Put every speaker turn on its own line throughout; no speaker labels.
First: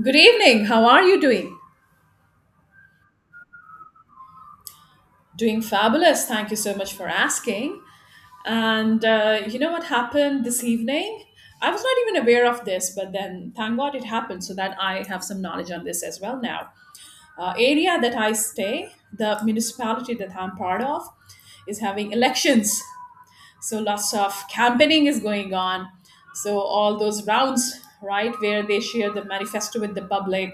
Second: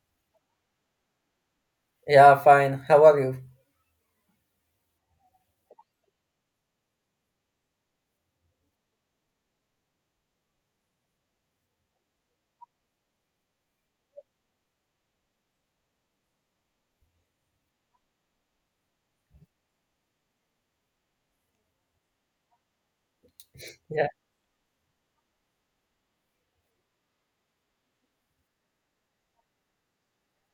Good evening. How are you doing?
Yeah, fine. How are you?
Doing fabulous. Thank you so much for asking. And you know what happened this evening? I was not even aware of this, but then thank God it happened so that I have some knowledge on this as well now. Area that I stay, the municipality that I'm part of, is having elections. So
Yeah.
lots of campaigning is going on. So all those rounds, right, where they share the manifesto with the public,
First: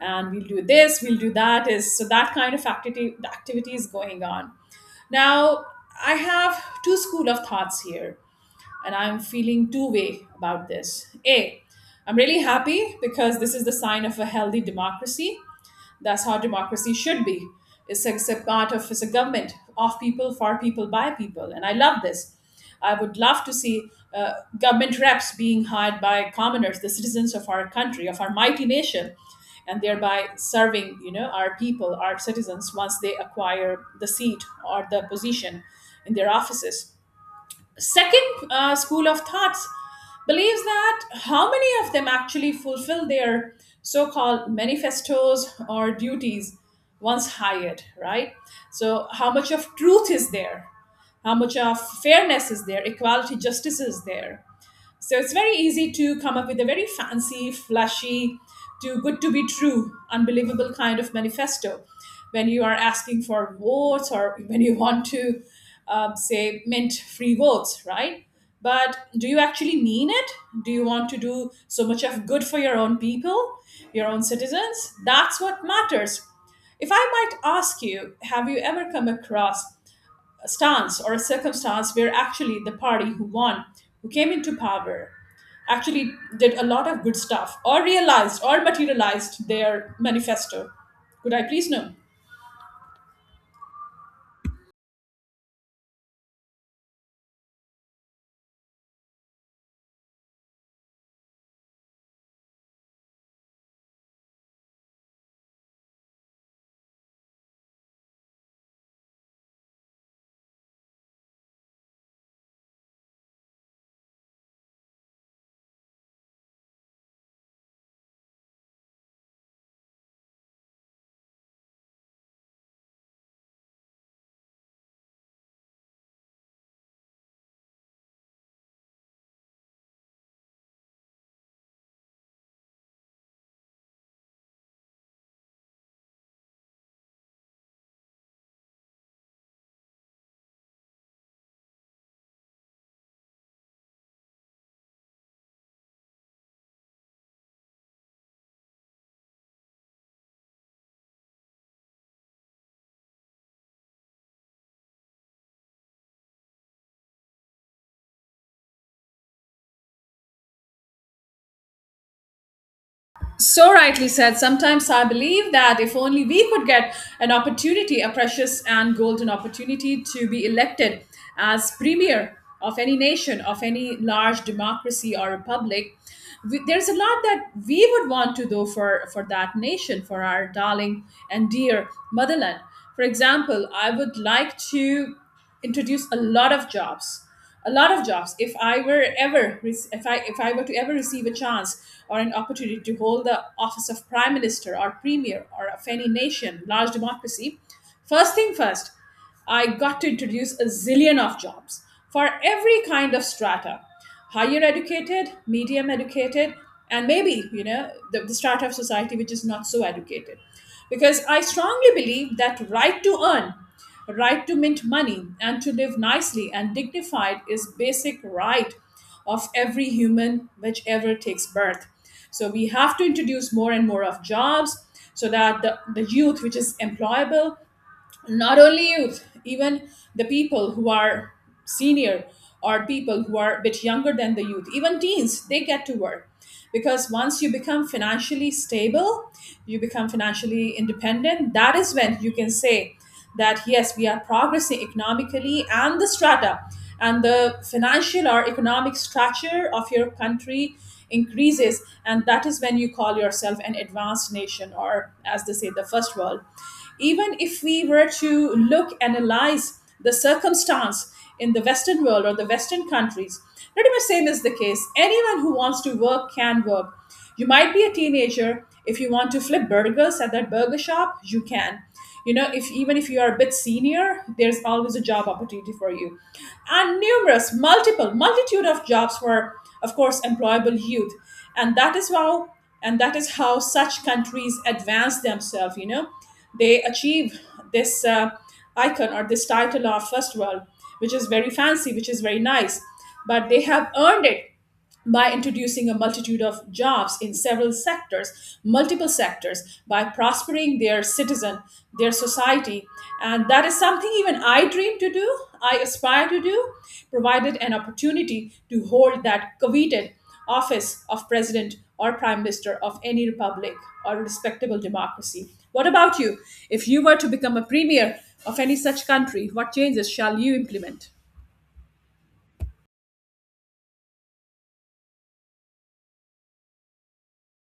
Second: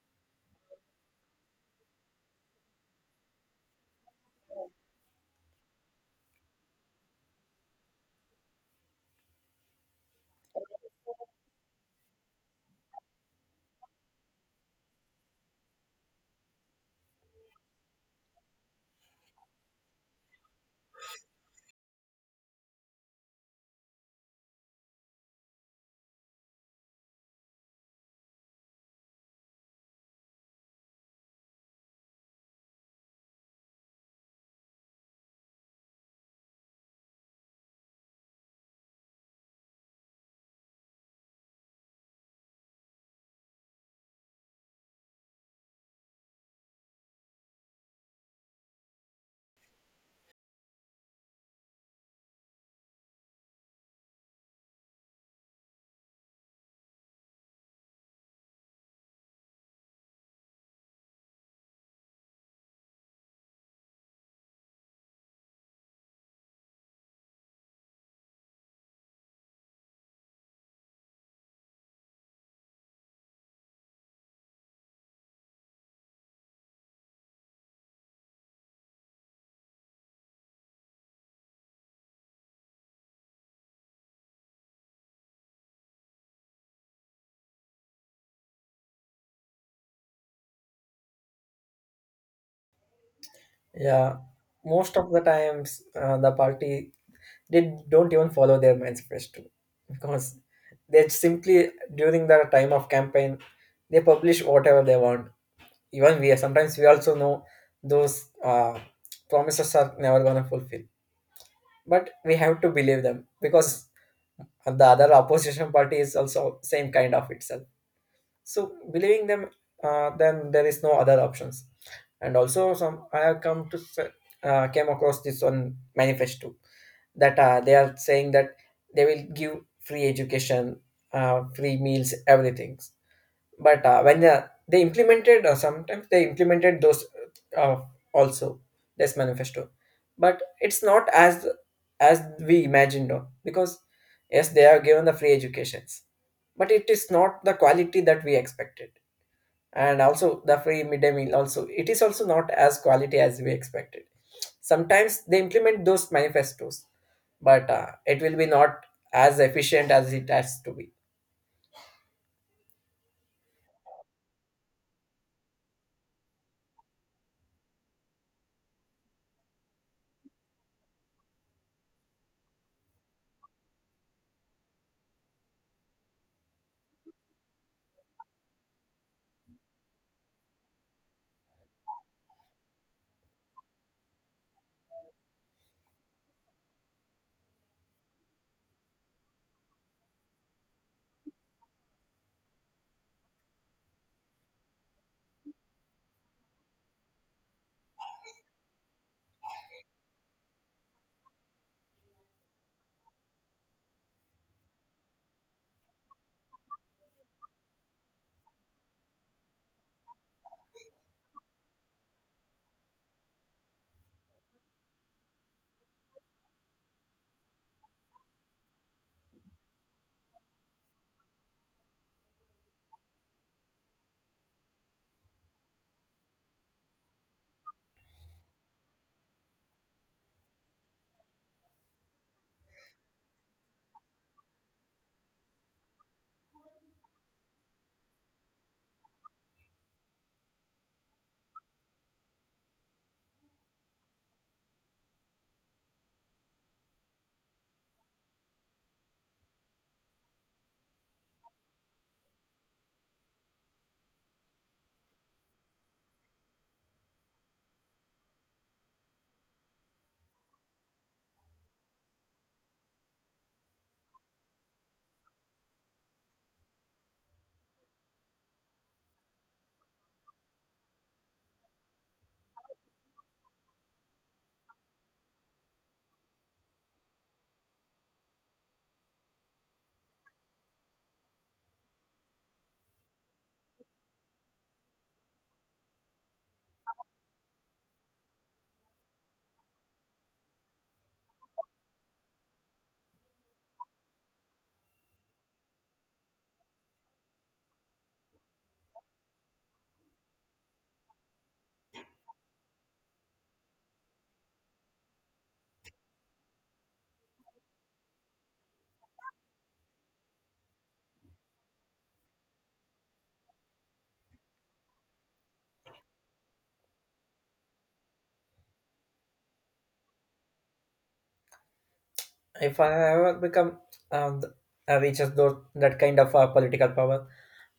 and we'll do this we'll do that, is so that kind of activity is going on now. I have two school of thoughts here, and I'm feeling two-way about this. A, I'm really happy because this is the sign of a healthy democracy. That's how democracy should be. It's a government of people, for people, by people, and I love this. I would love to see uh, government reps being hired by commoners, the citizens of our country, of our mighty nation, and thereby serving our people, our citizens, once they acquire the seat or the position in their offices. Second school of thoughts believes that how many of them actually fulfill their so-called manifestos or duties once hired, right? So how much of truth is there? How much of fairness is there? Equality, justice is there? So it's very easy to come up with a very fancy, flashy, too good to be true, unbelievable kind of manifesto when you are asking for votes, or when you want to say mint free votes, right? But do you actually mean it? Do you want to do so much of good for your own people, your own citizens? That's what matters. If I might ask you, have you ever come across stance or a circumstance where actually the party who won, who came into power, actually did a lot of good stuff, or realized or materialized their manifesto? Could I please know?
Yeah, most of the times the party they don't even follow their manifesto because they simply during the time of campaign they publish whatever they want. Even we sometimes we also know those promises are never gonna fulfill, but we have to believe them because the other opposition party is also same kind of itself. So believing them, then there is no other options. And also some I have come to s- came across this on manifesto that they are saying that they will give free education, free meals, everything. But when they implemented, sometimes they implemented those, uh, also this manifesto, but it's not as as we imagined, because yes, they are given the free educations, but it is not the quality that we expected. And also the free midday meal also, it is also not as quality as we expected. Sometimes they implement those manifestos, but it will be not as efficient as it has to be.
So rightly said. Sometimes I believe that if only we could get an opportunity, a precious and golden opportunity to be elected as premier of any nation, of any large democracy or republic, there's a lot that we would want to do for, that nation, for our darling and dear motherland. For example, I would like to introduce a lot of jobs. A lot of jobs. If I were to ever receive a chance or an opportunity to hold the office of prime minister or premier or of any nation, large democracy, first thing first, I got to introduce a zillion of jobs for every kind of strata: higher educated, medium educated, and maybe, the strata of society which is not so educated. Because I strongly believe that right to earn, right to mint money, and to live nicely and dignified is basic right of every human which ever takes birth. So we have to introduce more and more of jobs, so that the youth which is employable, not only youth, even the people who are senior, or people who are a bit younger than the youth, even teens, they get to work. Because once you become financially stable, you become financially independent. That is when you can say that yes, we are progressing economically, and the strata and the financial or economic structure of your country increases. And that is when you call yourself an advanced nation, or as they say, the first world. Even if we were to look, analyze the circumstance in the Western world or the Western countries, pretty much same is the case. Anyone who wants to work can work. You might be a teenager. If you want to flip burgers at that burger shop, you can. You know, if even if you are a bit senior, there's always a job opportunity for you. And numerous, multiple, multitude of jobs for, of course, employable youth. And that is how and that is how such countries advance themselves. They achieve this icon or this title of first world, which is very fancy, which is very nice. But they have earned it by introducing a multitude of jobs in several sectors, multiple sectors, by prospering their citizen, their society. And that is something even I dream to do, I aspire to do, provided an opportunity to hold that coveted office of president or prime minister of any republic or respectable democracy. What about you? If you were to become a premier of any such country, what changes shall you implement?
If I ever become, um, reaches those that kind of political power,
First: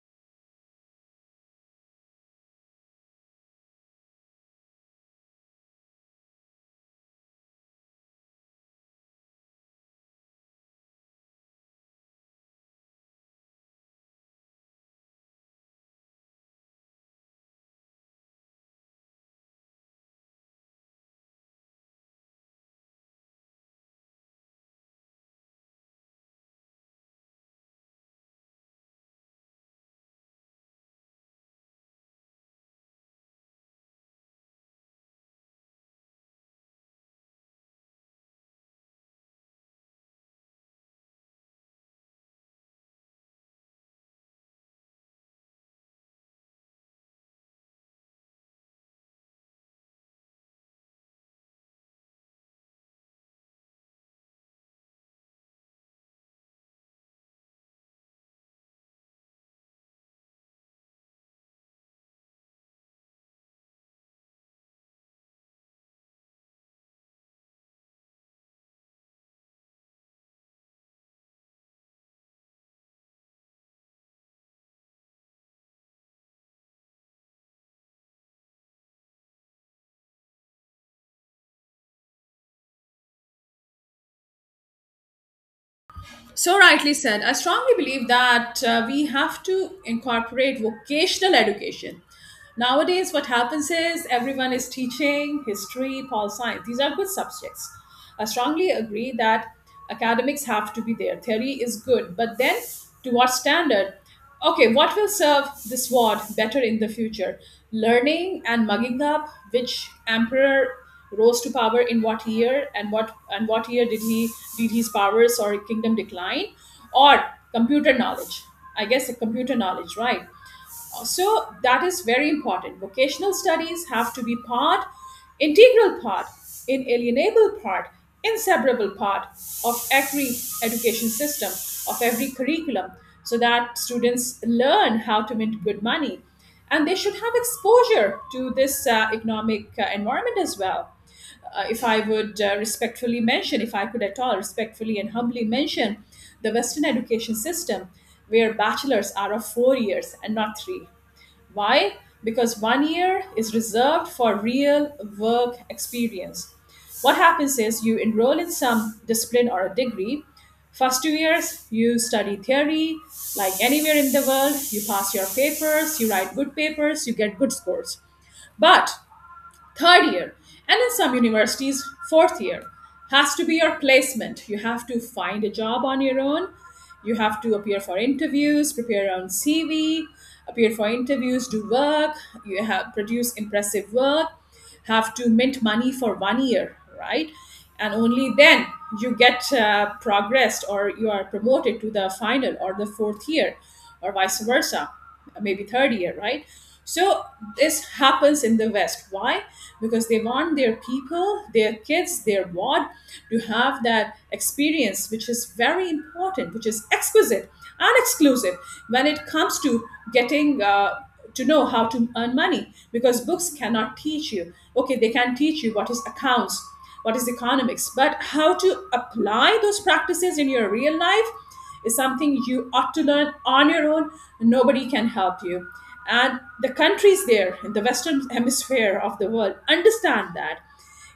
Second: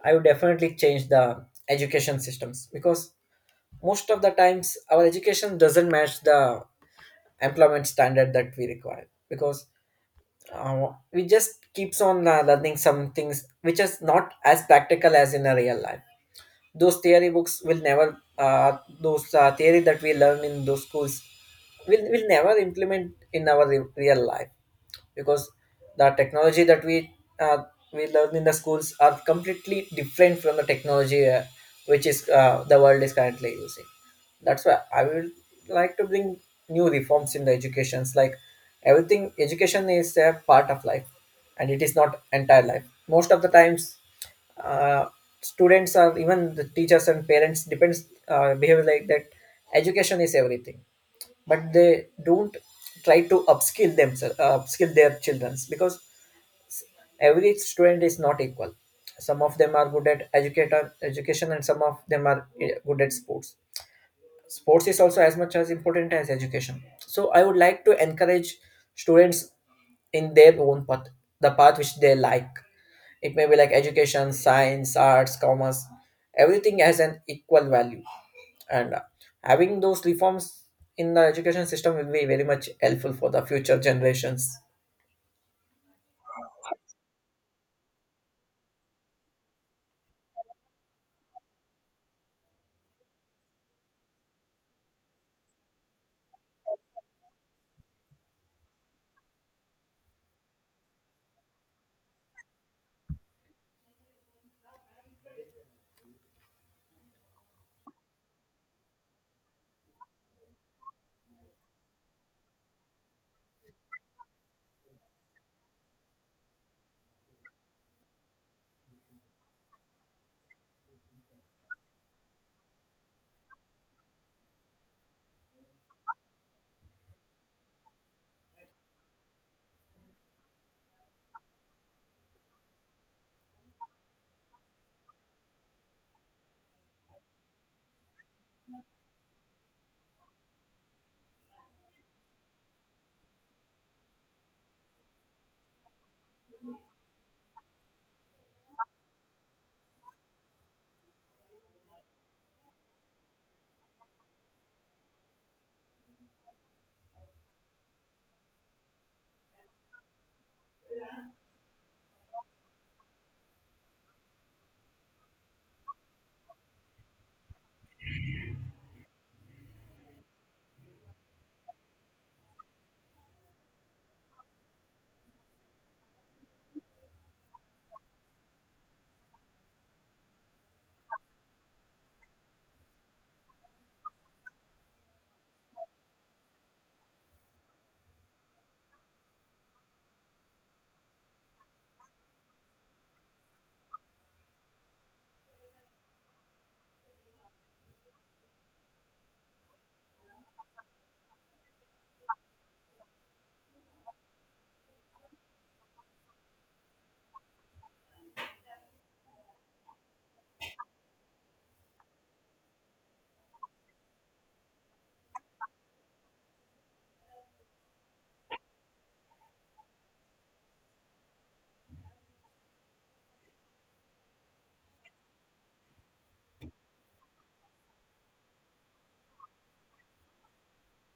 I would definitely change the education systems because most of the times our education doesn't match the employment standard that we require because we just keeps on learning some things which is not as practical as in a real life. Those theory books will never, those theory that we learn in those schools will never implement in our real life because the technology that uh, we learn in the schools are completely different from the technology which is the world is currently using. That's why I would like to bring new reforms in the educations. Like everything, education is a part of life and it is not entire life. Most of the times, uh, students or even the teachers and parents depends, behave like that education is everything, but they don't try to upskill themselves, upskill their childrens because s- every student is not equal. Some of them are good at educator education and some of them are good at sports. Sports is also as much as important as education. So I would like to encourage students in their own path, the path which they like. It may be like education, science, arts, commerce. Everything has an equal value. And having those reforms in the education system will be very much helpful for the future generations.
So rightly said. I strongly believe that we have to incorporate vocational education. Nowadays, what happens is everyone is teaching history, pol science. These are good subjects. I strongly agree that academics have to be there. Theory is good, but then to what standard? Okay, what will serve this ward better in the future? Learning and mugging up which emperor rose to power in what year, and what year did he did his powers or kingdom decline? Or computer knowledge. I guess the computer knowledge, right? So that is very important. Vocational studies have to be part, integral part, inalienable part, inseparable part of every education system, of every curriculum, so that students learn how to make good money, and they should have exposure to this economic environment as well. If I would respectfully mention, if I could at all respectfully and humbly mention, the Western education system, where bachelors are of 4 years and not three. Why? Because one year is reserved for real work experience. What happens is you enroll in some discipline or a degree. First 2 years, you study theory, like anywhere in the world, you pass your papers, you write good papers, you get good scores. But third year, and in some universities, fourth year, has to be your placement. You have to find a job on your own. You have to appear for interviews, prepare your own CV, appear for interviews, do work. You have produce impressive work. Have to mint money for one year, right? And only then you get progressed, or you are promoted to the final or the fourth year, or vice versa, maybe third year, right? So this happens in the West. Why? Because they want their people, their kids, their ward to have that experience, which is very important, which is exquisite and exclusive when it comes to getting to know how to earn money. Because books cannot teach you. Okay, they can teach you what is accounts, what is economics, but how to apply those practices in your real life is something you ought to learn on your own. Nobody can help you. And the countries there in the Western hemisphere of the world understand that.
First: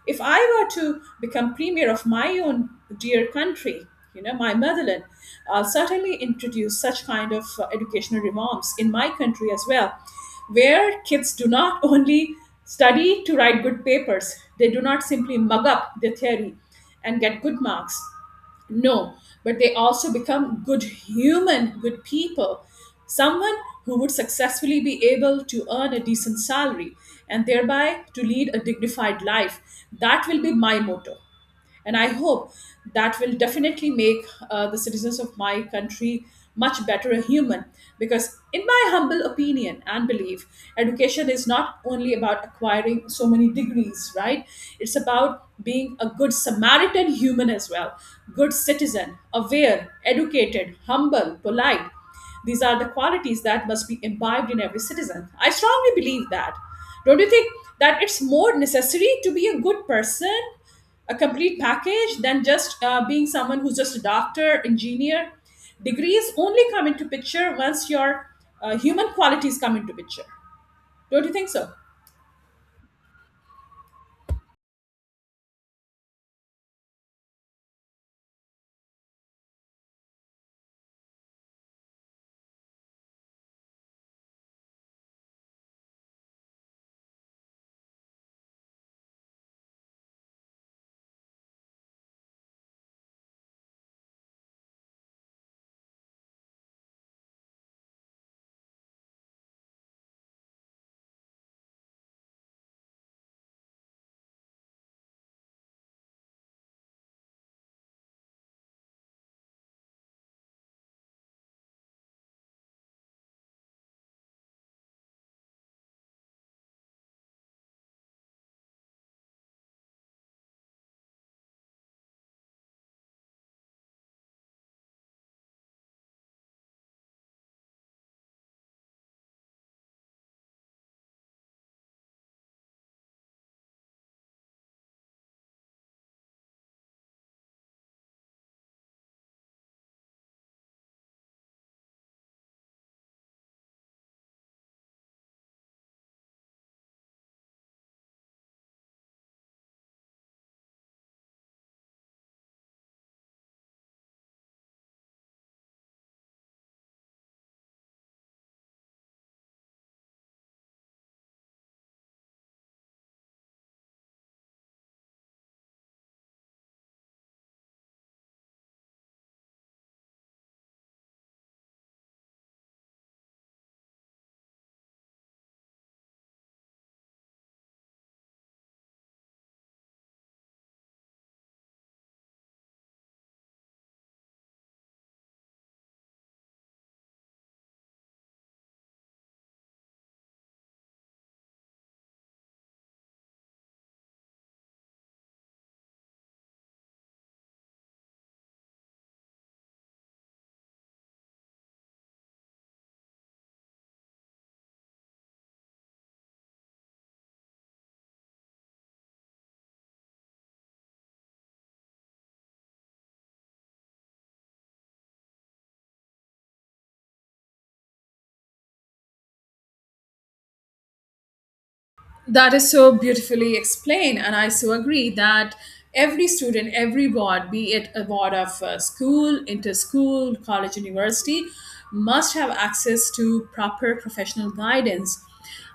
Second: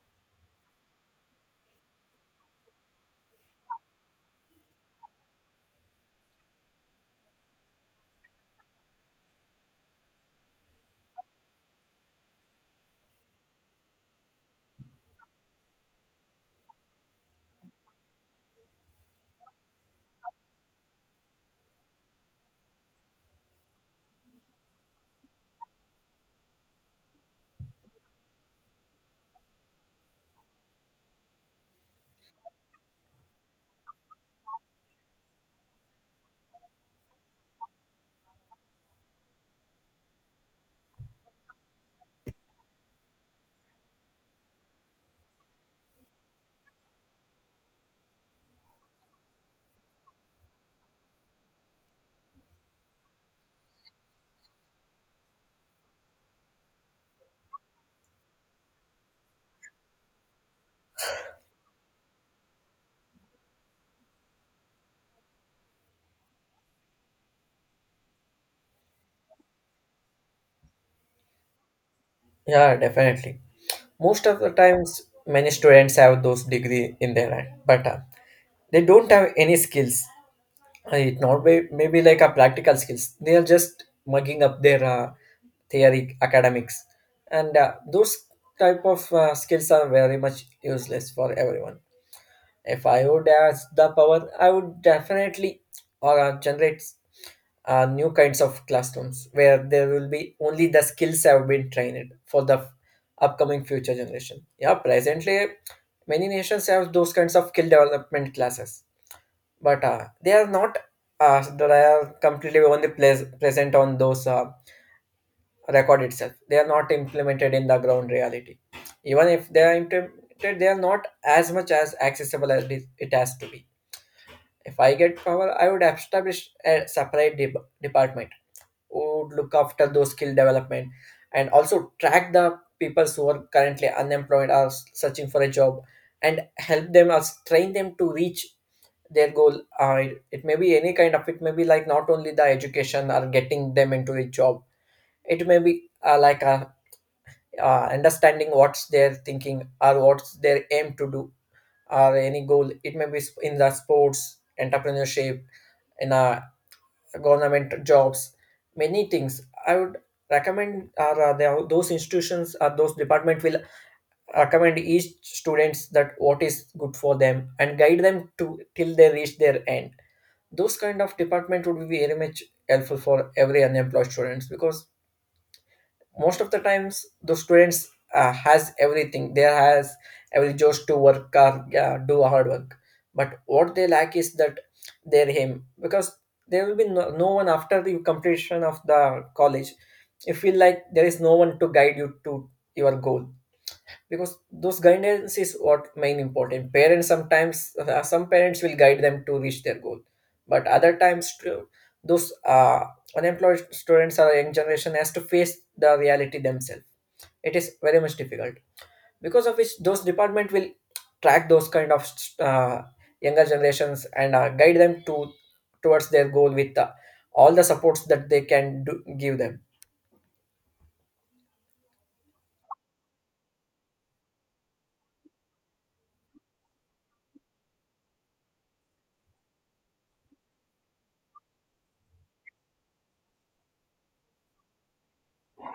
If I were to become premier of my own dear country, my motherland, I'll certainly introduce such kind of educational reforms in my country as well, where kids do not only study to write good papers, they do not simply mug up their theory and get good marks, no, but they also become good human, good people. Someone who would successfully be able to earn a decent salary, and thereby to lead a dignified life. That will be my motto, and I hope that will definitely make the citizens of my country much better a human. Because in my humble opinion and belief, education is not only about acquiring so many degrees, right? It's about being a good samaritan human as well, good citizen, aware, educated, humble, polite. These are the qualities that must be imbibed in every citizen. I strongly believe that. Don't you think that it's more necessary to be a good person, a complete package, than just being someone who's just a doctor, engineer? Degrees only come into picture once your human qualities come into picture. Don't you think so?
Yeah, definitely. Most of the times many students have those degree in their hand, but they don't have any skills. It not be, maybe like a practical skills. They are just mugging up their theory academics, and those type of skills are very much useless for everyone. If I would ask the power, I would definitely generate new kinds of classrooms where there will be only the skills have been trained for the upcoming future generation. Yeah, presently many nations have those kinds of skill development classes, but they are not they are completely only place, present on those record itself. They are not implemented in the ground reality. Even if they are implemented, they are not as much as accessible as it has to be. If I get power, I would establish a separate department who would look after those skill development and also track the people who are currently unemployed or searching for a job and help them or train them to reach their goal. It, it may be any kind of. It may be like not only the education or getting them into a job. It may be understanding what's their thinking or what's their aim to do or any goal. It may be in the sports, entrepreneurship, in a government jobs. Many things I would recommend are, there are those institutions or those department will recommend each students that what is good for them and guide them to till they reach their end. Those kind of department would be very much helpful for every unemployed students because most of the times the students has everything. They has every just to work or do hard work, but what they lack is that their aim because there will be no one after the completion of the college. You feel like there is no one to guide you to your goal because those guidance is what main important. Parents sometimes, some parents will guide them to reach their goal, but other times too, those unemployed students or young generation has to face the reality themselves. It is very much difficult, because of which those department will track those kind of uh, younger generations and guide them to towards their goal with all the supports that they can do, give them.
That is so beautifully explained, and I so agree that every student, every board, be it a board of school, inter school, college, university, must have access to proper professional guidance.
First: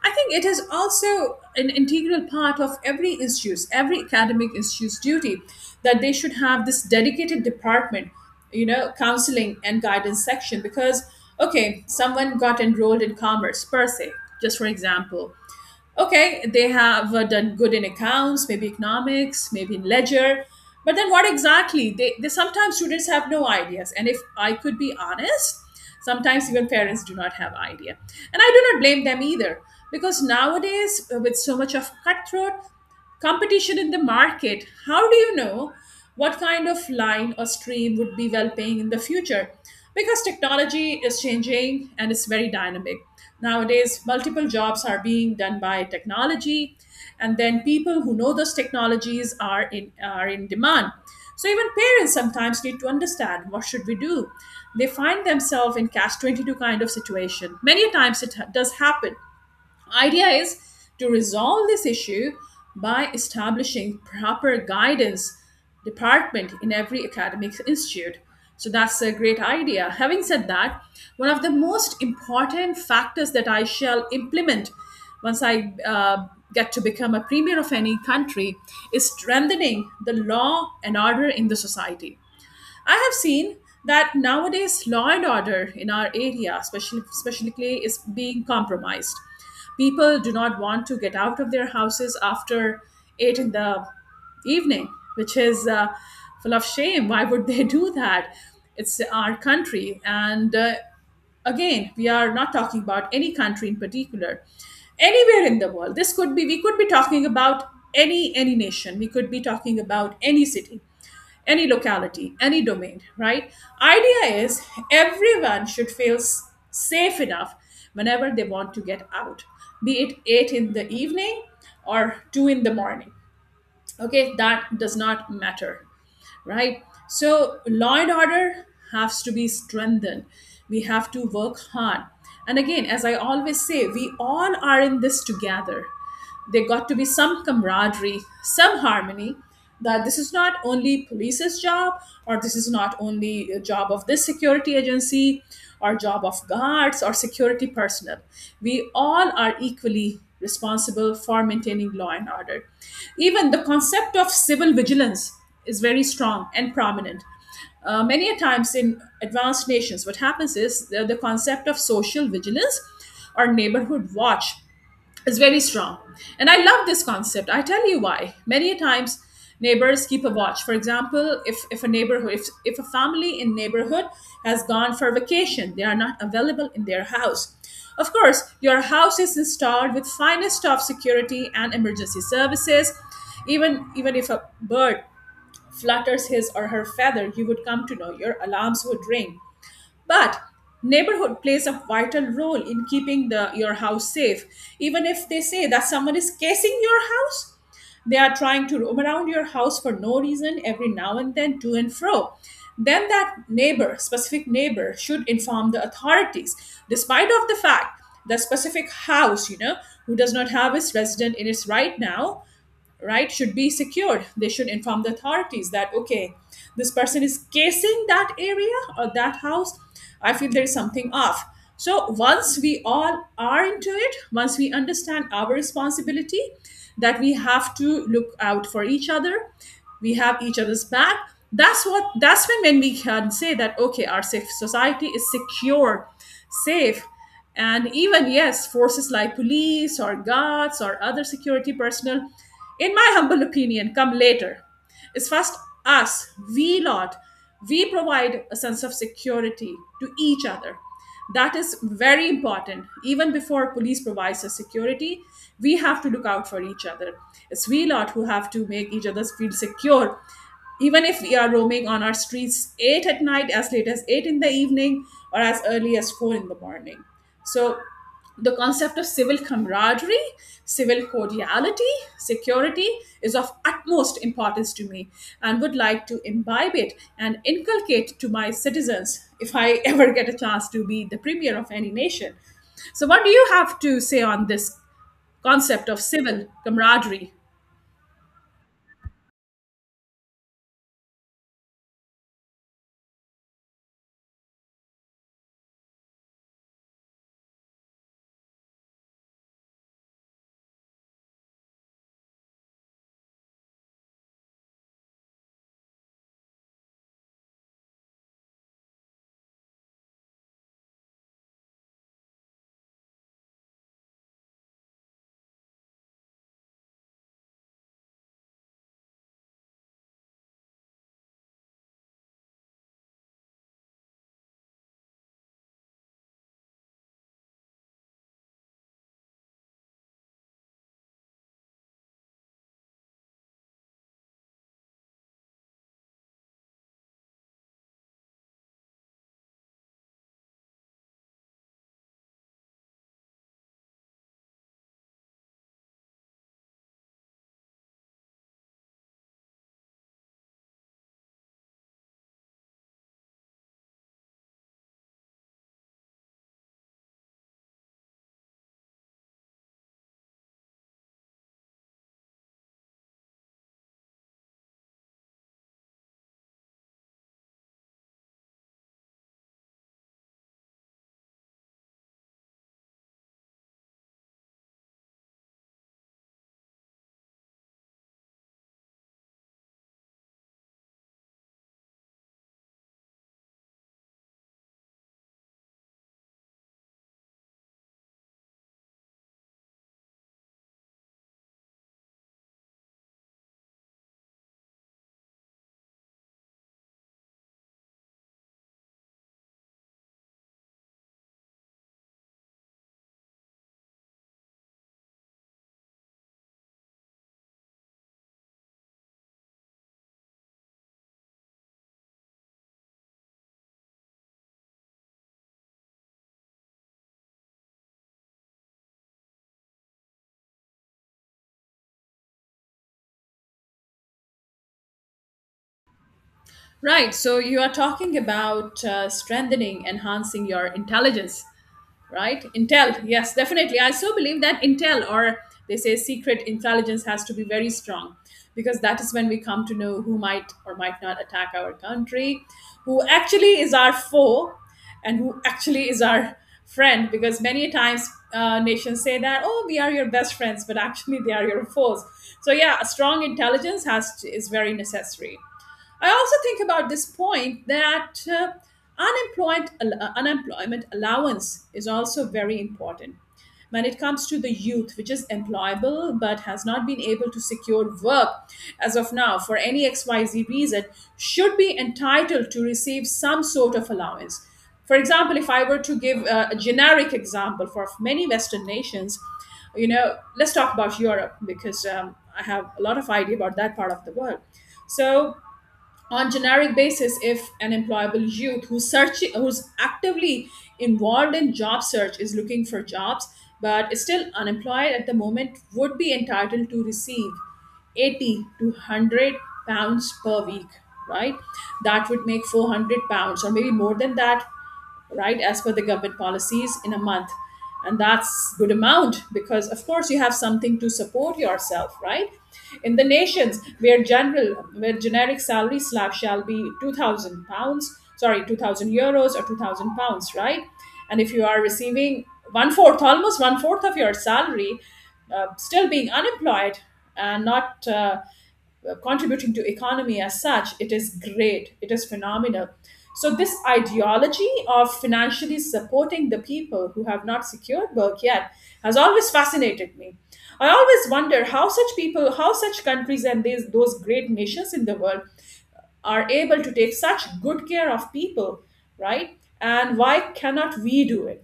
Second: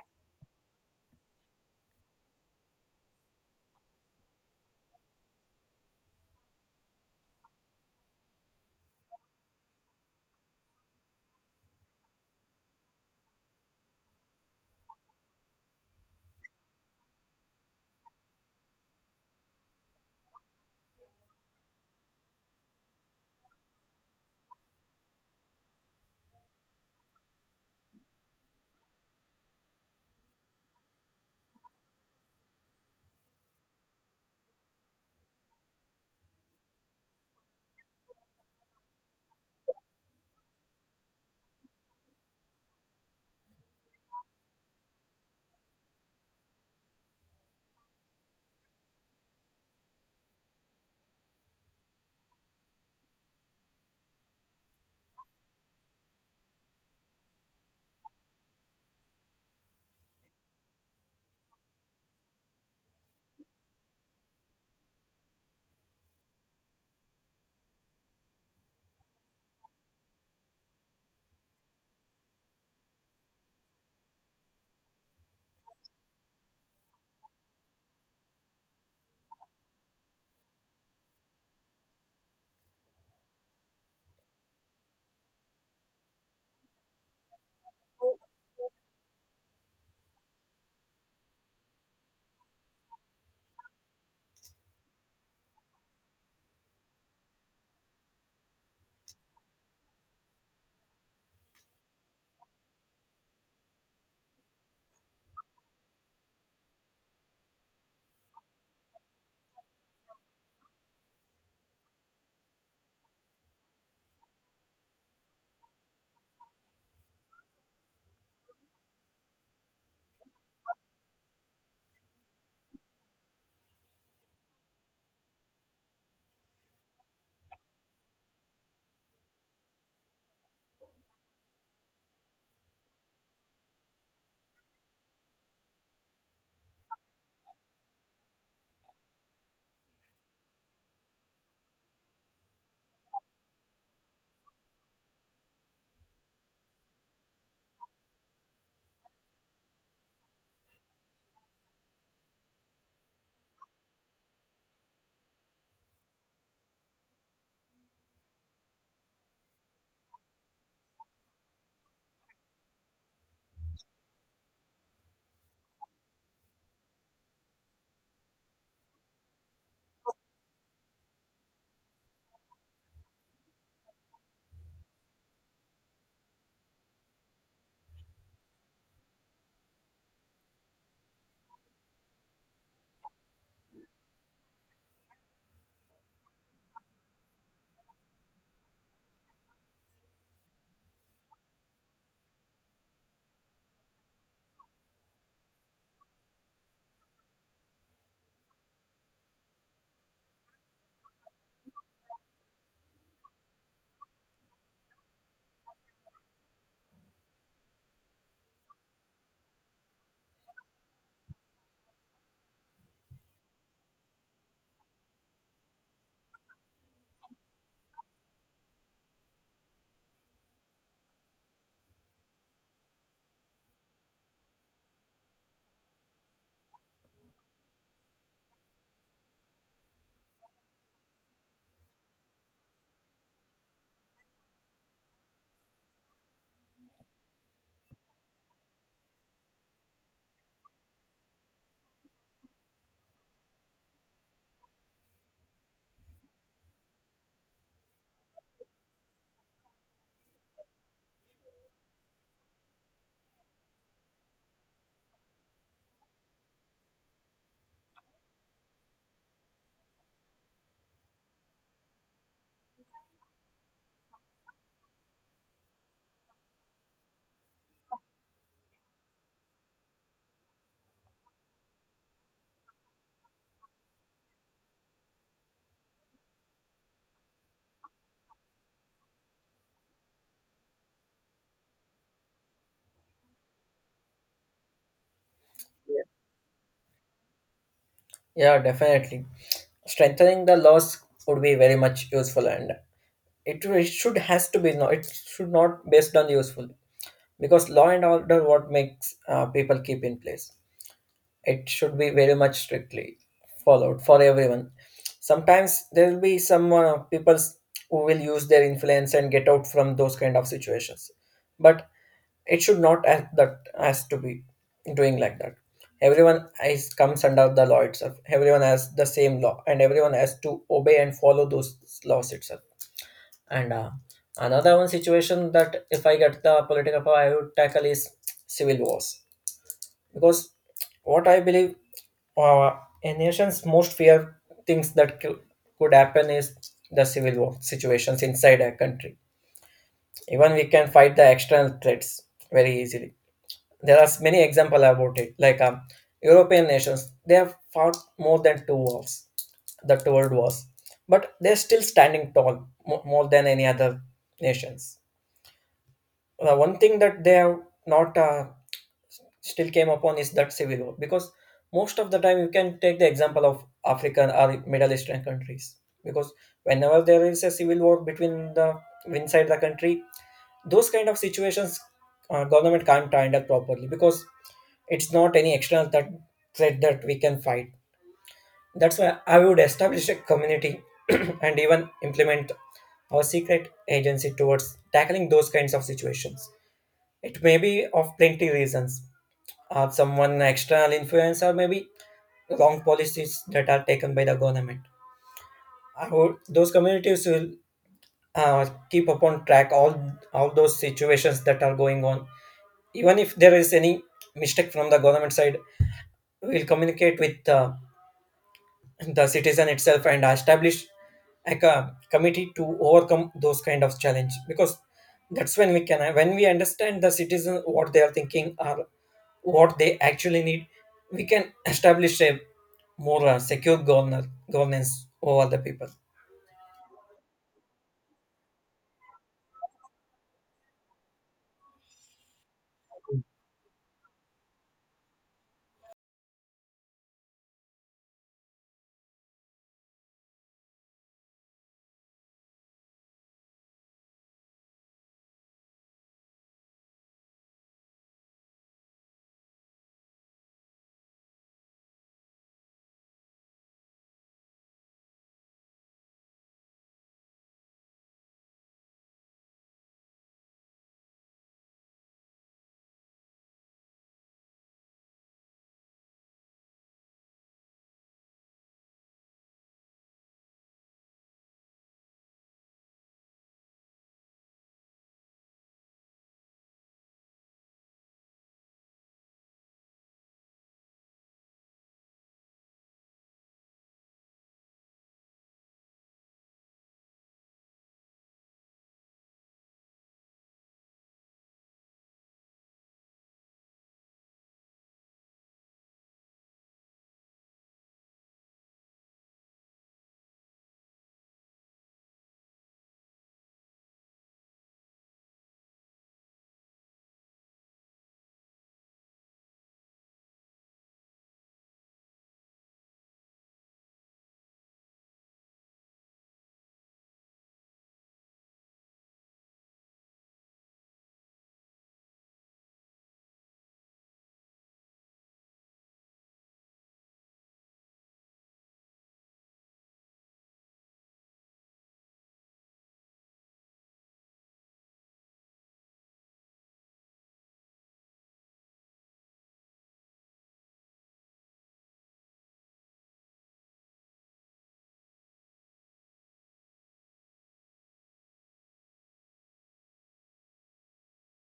I think it is also an integral part of every institute, every academic institute's duty, that they should have this dedicated department, counseling and guidance section. Because, okay, someone got enrolled in commerce per se, just for example, okay, they have done good in accounts, maybe economics, maybe in ledger. But then what exactly? They sometimes students have no ideas. And if I could be honest, sometimes even parents do not have idea. And I do not blame them either because nowadays with so much of cutthroat, competition in the market, how do you know what kind of line or stream would be well paying in the future? Because technology is changing and it's very dynamic. Nowadays multiple jobs are being done by technology, and then people who know those technologies are in demand. So even parents sometimes need to understand, what should we do? They find themselves in cash 22 kind of situation. Many a times it does happen. Idea is to resolve this issue by establishing proper guidance department in every academic institute. So that's a great idea. Having said that, one of the most important factors that I shall implement once I get to become a premier of any country is strengthening the law and order in the society. I have seen that nowadays law and order in our area, especially specifically, is being compromised. People do not want to get out of their houses after eight in the evening, which is full of shame. Why would they do that? It's our country, and again, we are not talking about any country in particular. Anywhere in the world, this could be. We could be talking about any nation. We could be talking about any city, any locality, any domain, right? Idea is everyone should feel safe enough whenever they want to get out, be it 8 in the evening or 2 in the morning. Okay, that does not matter, right? So, law and order has to be strengthened. We have to work hard. And again, as I always say, we all are in this together. There got to be some camaraderie, some harmony, that this is not only police's job, or this is not only a job of this security agency, or job of guards or security personnel. We all are equally responsible for maintaining law and order. Even the concept of civil vigilance is very strong and prominent. Many a times in advanced nations, what happens is, the concept of social vigilance or neighborhood watch is very strong. And I love this concept. I tell you why. Many a times neighbors keep a watch. For example, if a neighborhood, if a family in neighborhood has gone for vacation, they are not available in their house. Of course, your house is installed with finest of security and emergency services. Even if a bird flutters his or her feather, you would come to know. Your alarms would ring. But neighborhood plays a vital role in keeping your house safe. Even if they say that someone is casing your house, they are trying to roam around your house for no reason every now and then, to and fro, then that neighbor, specific neighbor, should inform the authorities. Despite of the fact the specific house, you know, who does not have its resident in its right now, right, should be secured. They should inform the authorities that, okay, this person is casing that area or that house, I feel there is something off. So once we all are into it, once we understand our responsibility that we have to look out for each other, we have each other's back, that's when we can say that okay, our safe society is secure, safe. And even yes, forces like police or guards or other security personnel, in my humble opinion, come later. It's first us, we lot, we provide a sense of security to each other. That is very important. Even before police provides us security, we have to look out for each other. It's we lot who have to make each other feel secure, even if we are roaming on our streets eight at night, as late as eight in the evening, or as early as four in the morning. So the concept of civil camaraderie, civil cordiality, security is of utmost importance to me, and would like to imbibe it and inculcate to my citizens if I ever get a chance to be the premier of any nation. So, what do you have to say on this concept of civil camaraderie?
Yeah, definitely. Strengthening the laws would be very much useful, and it, should has to be no. It should not based on useful because law and order what makes people keep in place, it should be very much strictly followed for everyone. Sometimes there will be some people who will use their influence and get out from those kind of situations, but it should not as that has to be doing like that. Everyone is comes under the law itself. Everyone has the same law, and everyone has to obey and follow those laws itself. And another one situation that if I get the political power, I would tackle is civil wars because what I believe, uh, a nation's most feared things that could happen is the civil war situations inside a country. Even we can fight the external threats very easily. There are many examples about it, like European nations. They have fought more than two wars, the two world wars, but they're still standing tall more than any other nations. The one thing that they have not, still came upon is that civil war because most of the time you can take the example of African or Middle Eastern countries because whenever there is a civil war between the inside the country, those kind of situations, government can't handle properly because it's not any external that threat that we can fight. That's why I would establish a community and even implement our secret agency towards tackling those kinds of situations. It may be of plenty reasons. Someone external influence or maybe wrong policies that are taken by the government. I hope those communities will keep upon track all those situations that are going on. Even if there is any mistake from the government side, we'll communicate with the citizen itself and establish like a committee to overcome those kind of challenge. Because that's when we can, when we understand the citizen what they are thinking or what they actually need, we can establish a more governance over the people.
Right, so you are talking about strengthening, enhancing your intelligence, right? Intel, yes, definitely. I so believe that Intel, or they say secret intelligence, has to be very strong, because that is when we come to know who might or might not attack our country, who actually is our foe, and who actually is our friend. Because many times nations say that, oh, we are your best friends, but actually they are your foes. So yeah, a strong intelligence is very necessary. I also think about this point that unemployment allowance is also very important when it comes to the youth, which is employable but has not been able to secure work as of now for any XYZ reason, should be entitled to receive some sort of allowance. For example, if I were to give a generic example for many Western nations, you know, let's talk about Europe because I have a lot of idea about that part of the world. So on generic basis, if an employable youth who's actively involved in job search, is looking for jobs but is still unemployed at the moment, would be entitled to receive 80 to £100 per week, right? That would make £400 or maybe more than that, right, as per the government policies in a month. And that's good amount, because of course you have something to support yourself, right? In the nations where general where generic salary slab shall be £2,000, sorry, €2,000 or £2,000, right? And if you are receiving one fourth of your salary, still being unemployed and not contributing to economy as such, it is great, it is phenomenal. So this ideology of financially supporting the people who have not secured work yet has always fascinated me. I always wonder how such people, how such countries and those great nations in the world are able to take such good care of people, right? And why cannot we do it?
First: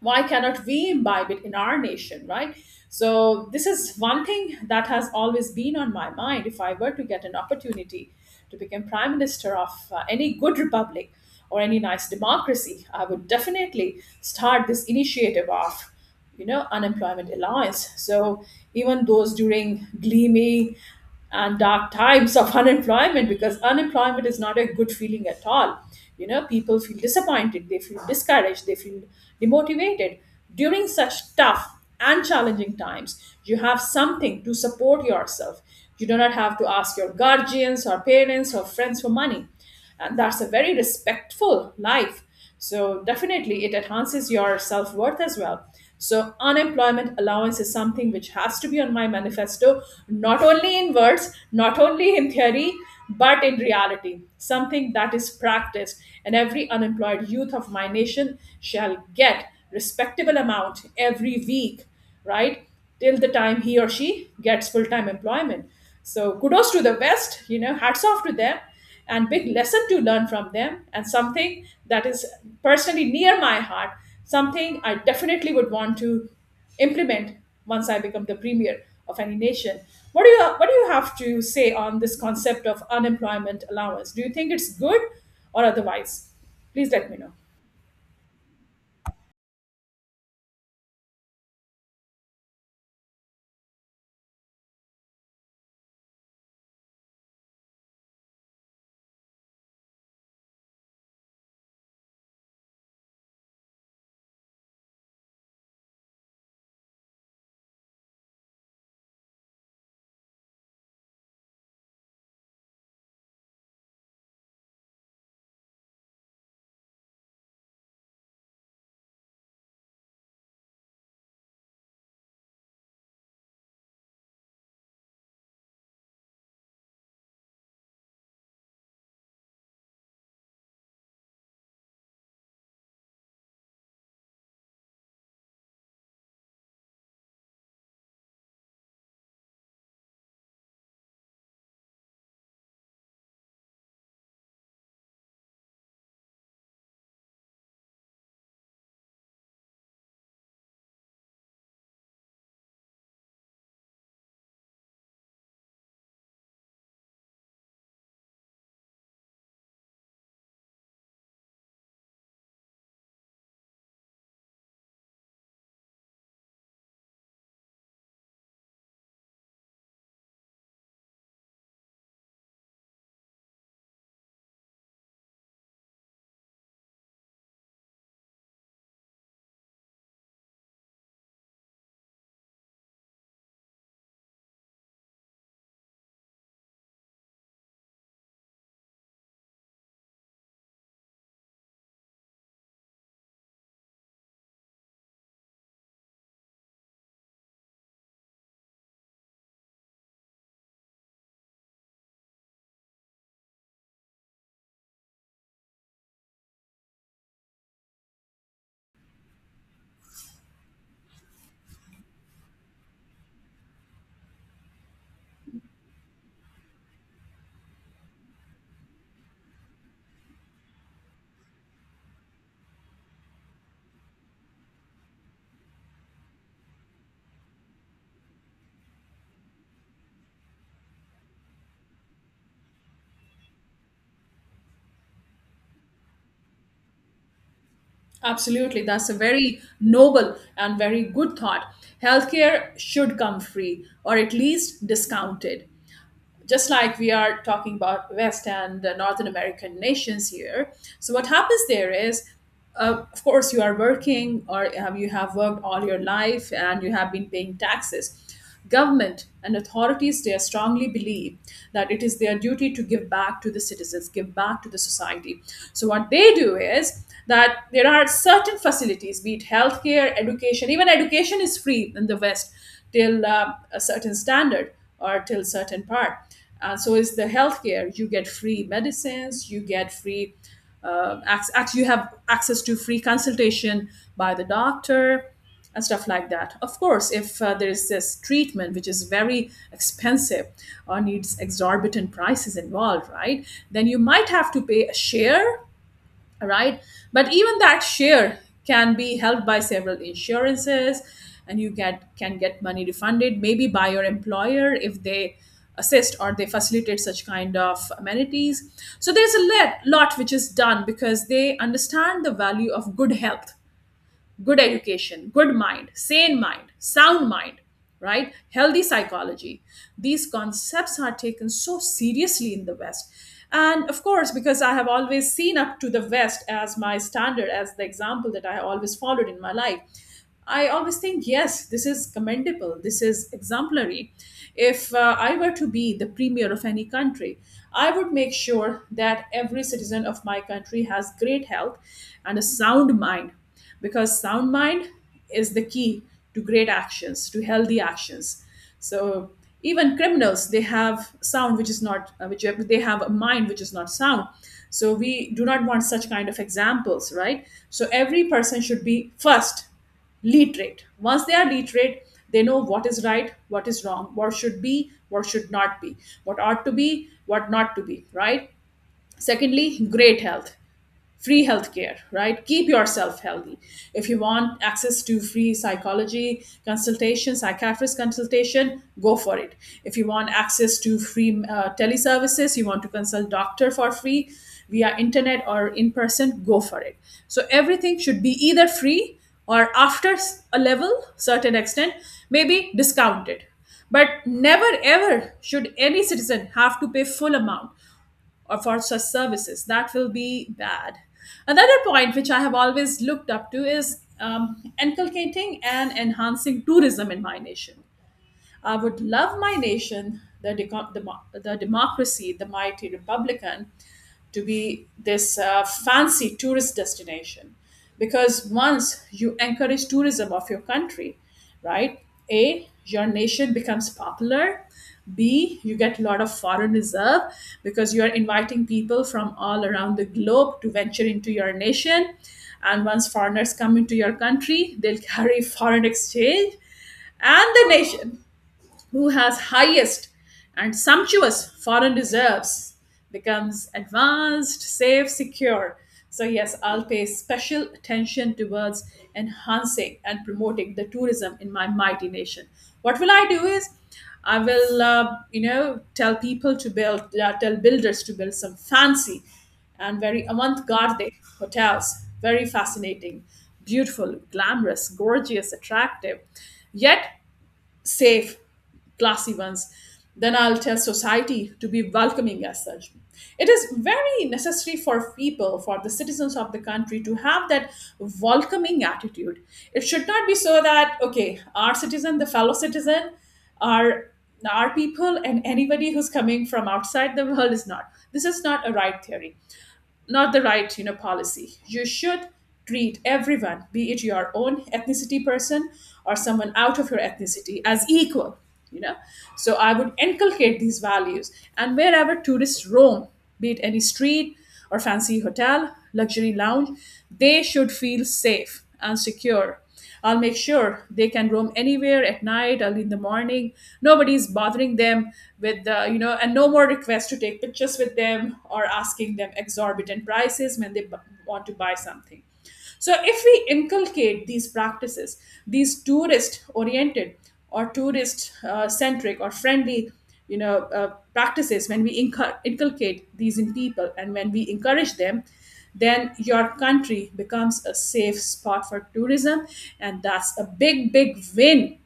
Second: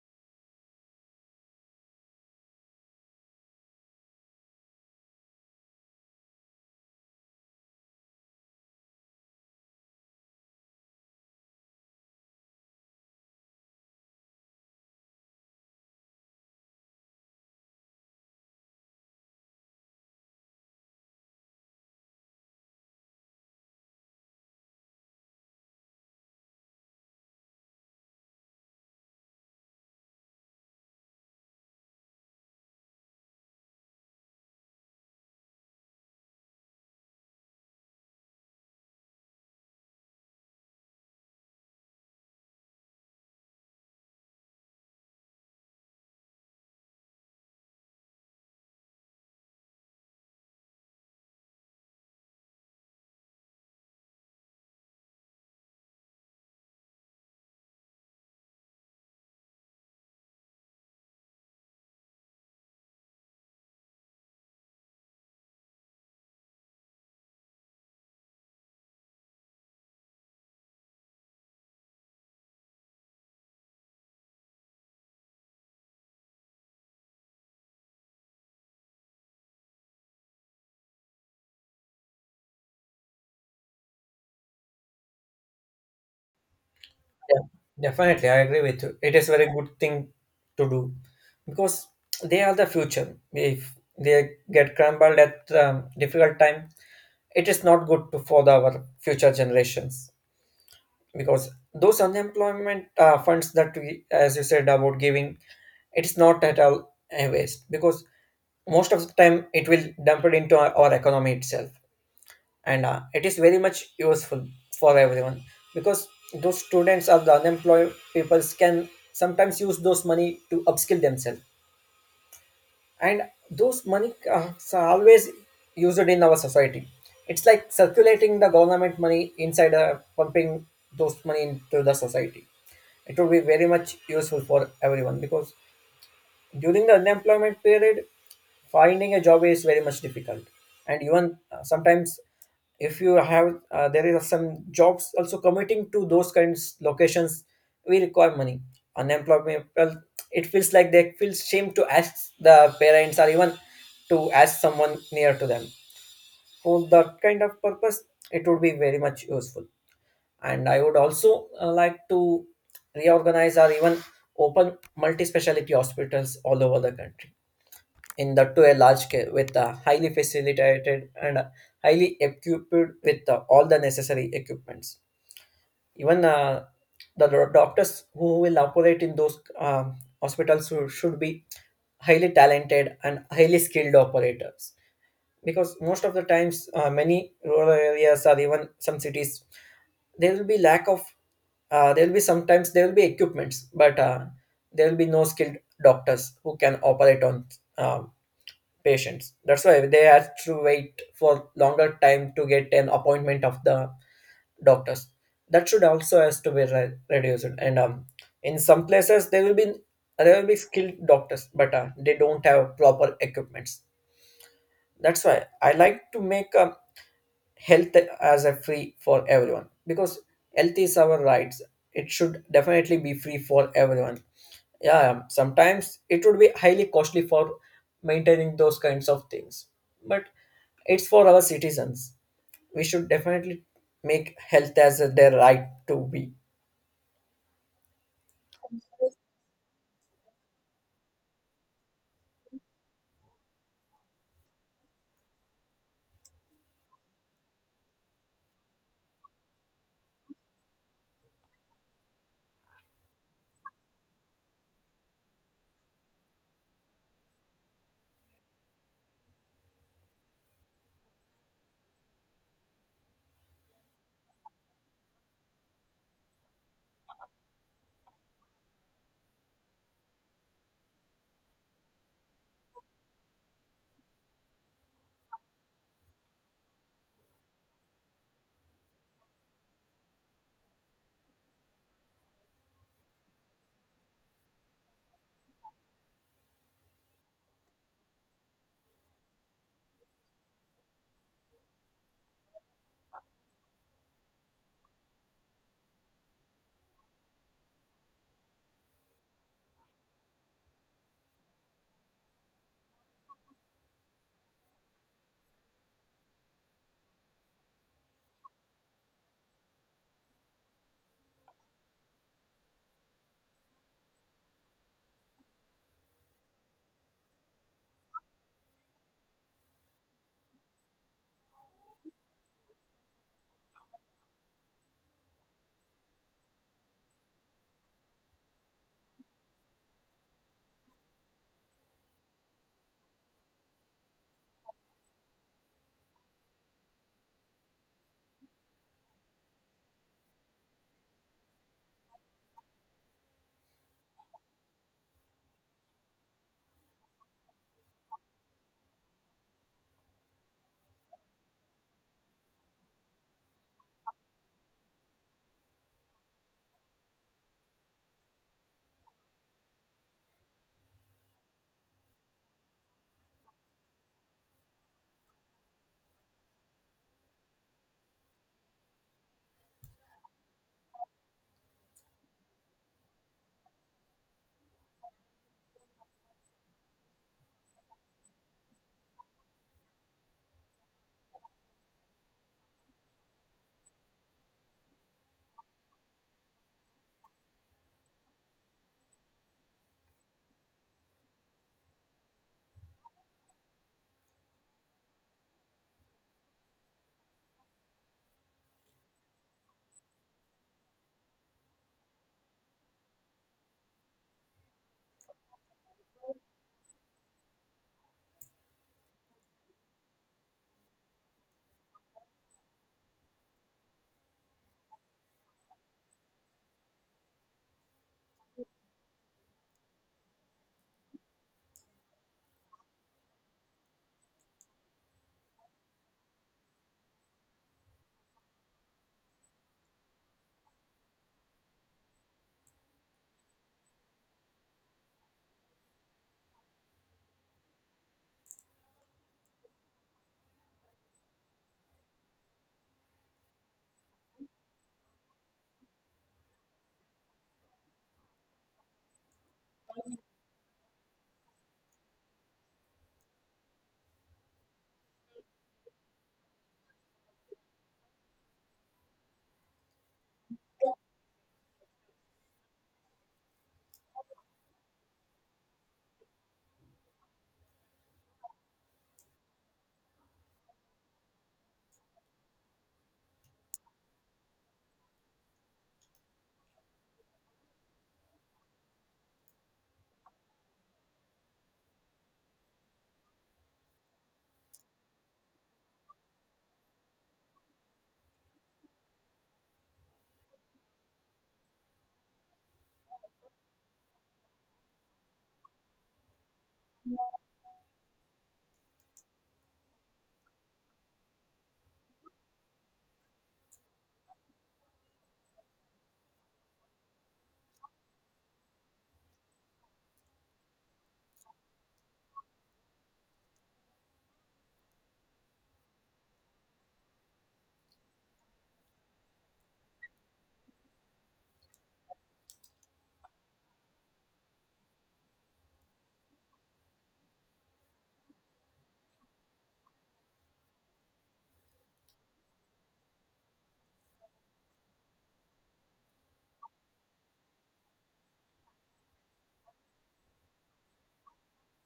Why cannot we imbibe it in our nation, right? So this is one thing that has always been on my mind. If I were to get an opportunity to become prime minister of any good republic or any nice democracy, I would definitely start this initiative off, you know, unemployment allowance. So even those during gloomy and dark times of unemployment, because unemployment is not a good feeling at all. You know, people feel disappointed, they feel discouraged, they feel demotivated. During such tough and challenging times, you have something to support yourself. You do not have to ask your guardians or parents or friends for money, and that's a very respectful life. So definitely it enhances your self-worth as well. So unemployment allowance is something which has to be on my manifesto, not only in words, not only in theory, but in reality, something that is practiced, and every unemployed youth of my nation shall get respectable amount every week, right, till the time he or she gets full-time employment. So kudos to the West, you know, hats off to them, and big lesson to learn from them, and something that is personally near my heart, something I definitely would want to implement once I become the premier of any nation. What do you have to say on this concept of unemployment allowance? Do you think it's good or otherwise? Please let me know.
Yeah, definitely, I agree with you. It is very good thing to do because they are the future. If they get crumbled at difficult time, it is not good to, for the, our future generations. Because those unemployment funds that we, as you said, about giving, it's not at all a waste because most of the time it will dump it into our economy itself, and it is very much useful for everyone because those students or the unemployed peoples can sometimes use those money to upskill themselves. And those money are always used in our society. It's like circulating the government money inside, pumping those money into the society. It would be very much useful for everyone because during the unemployment period, finding a job is very much difficult, and even sometimes if you have, there is some jobs also committing to those kinds locations, we require money. Unemployment people, it feels like they feel shame to ask the parents or even to ask someone near to them for that kind of purpose. It would be very much useful. And I would also like to reorganize or even open multi-speciality hospitals all over the country in that to a large scale, with a highly facilitated and highly equipped with all the necessary equipments. Even the doctors who will operate in those hospitals who should be highly talented and highly skilled operators because most of the times many rural areas or even some cities there will be lack of, there will be sometimes there will be equipments, but there will be no skilled doctors who can operate on uh, patients. That's why they have to wait for longer time to get an appointment of the doctors. That should also has to be reduced. And In some places there will be skilled doctors, but they don't have proper equipments. That's why I like to make health as a free for everyone because health is our rights. It should definitely be free for everyone. Yeah, sometimes it would be highly costly for maintaining those kinds of things but it's for our citizens. We should definitely make health as their right to be.
Absolutely. That's a very noble and very good thought. Healthcare should come free or at least discounted. Just like we are talking about West and Northern American nations here. So what happens there is, of course, you are working, or you have worked all your life and you have been paying taxes. Government and authorities, they strongly believe that it is their duty to give back to the citizens, give back to the society. So what they do is that there are certain facilities, be it healthcare, education. Even education is free in the West till a certain standard or till certain part. And so is the healthcare. You get free medicines, you get free you have access to free consultation by the doctor and stuff like that. Of course if there is this treatment which is very expensive or needs exorbitant prices involved, right, then you might have to pay a share, all right? But even that share can be held by several insurances, and you get can get money refunded maybe by your employer if they assist or they facilitate such kind of amenities. So there's a lot which is done, because they understand the value of good health, good education, good mind, sane mind, sound mind, right? Healthy psychology. These concepts are taken so seriously in the West. And of course, because I have always seen up to the West as my standard, as the example that I always followed in my life, I always think, yes, this is commendable, this is exemplary. If I were to be the premier of any country, I would make sure that every citizen of my country has great health and a sound mind, because sound mind is the key to great actions, to healthy actions. So even criminals, they have sound which is not which they have a mind which is not sound, so we do not want such kind of examples, right? So every person should be first literate. Once they are literate, they know what is right, what is wrong, what should be, what should not be, what ought to be, what not to be, right? Secondly, great health, free healthcare, right? Keep yourself healthy. If you want access to free psychology consultation, psychiatrist consultation, go for it. If you want access to free teleservices, you want to consult doctor for free via internet or in person, go for it. So everything should be either free or after a level, certain extent, maybe discounted. But never ever should any citizen have to pay full amount or for such services. That will be bad. Another point which I have always looked up to is inculcating and enhancing tourism in my nation. I would love my nation, the, the, the democracy, the mighty Republican, to be this fancy tourist destination. Because once you encourage tourism of your country, right? A, your nation becomes popular. B, you get a lot of foreign reserve because you are inviting people from all around the globe to venture into your nation. And once foreigners come into your country, they'll carry foreign exchange, and the nation who has highest and sumptuous foreign reserves becomes advanced, safe, secure. So, yes, I'll pay special attention towards enhancing and promoting the tourism in my mighty nation. What will I do is I will, tell people to build, tell builders to build some fancy and very avant-garde hotels, very fascinating, beautiful, glamorous, gorgeous, attractive, yet safe, classy ones. Then I'll tell society to be welcoming as such. It is very necessary for people, for the citizens of the country, to have that welcoming attitude. It should not be so that, okay, our citizen, the fellow citizen, our our people and anybody who's coming from outside the world is not. This is not a right theory, not the right, policy. You should treat everyone, be it your own ethnicity person or someone out of your ethnicity, as equal, you know so I would inculcate these values, and wherever tourists roam, be it any street or fancy hotel, luxury lounge, they should feel safe and secure. I'll make sure they can roam anywhere at night, early in the morning. Nobody's bothering them with the, and no more requests to take pictures with them or asking them exorbitant prices when they want to buy something. So, if we inculcate these practices, these tourist oriented or tourist centric or friendly, practices, when we inculcate these in people and when we encourage them, then your country becomes a safe spot for tourism, and that's a big win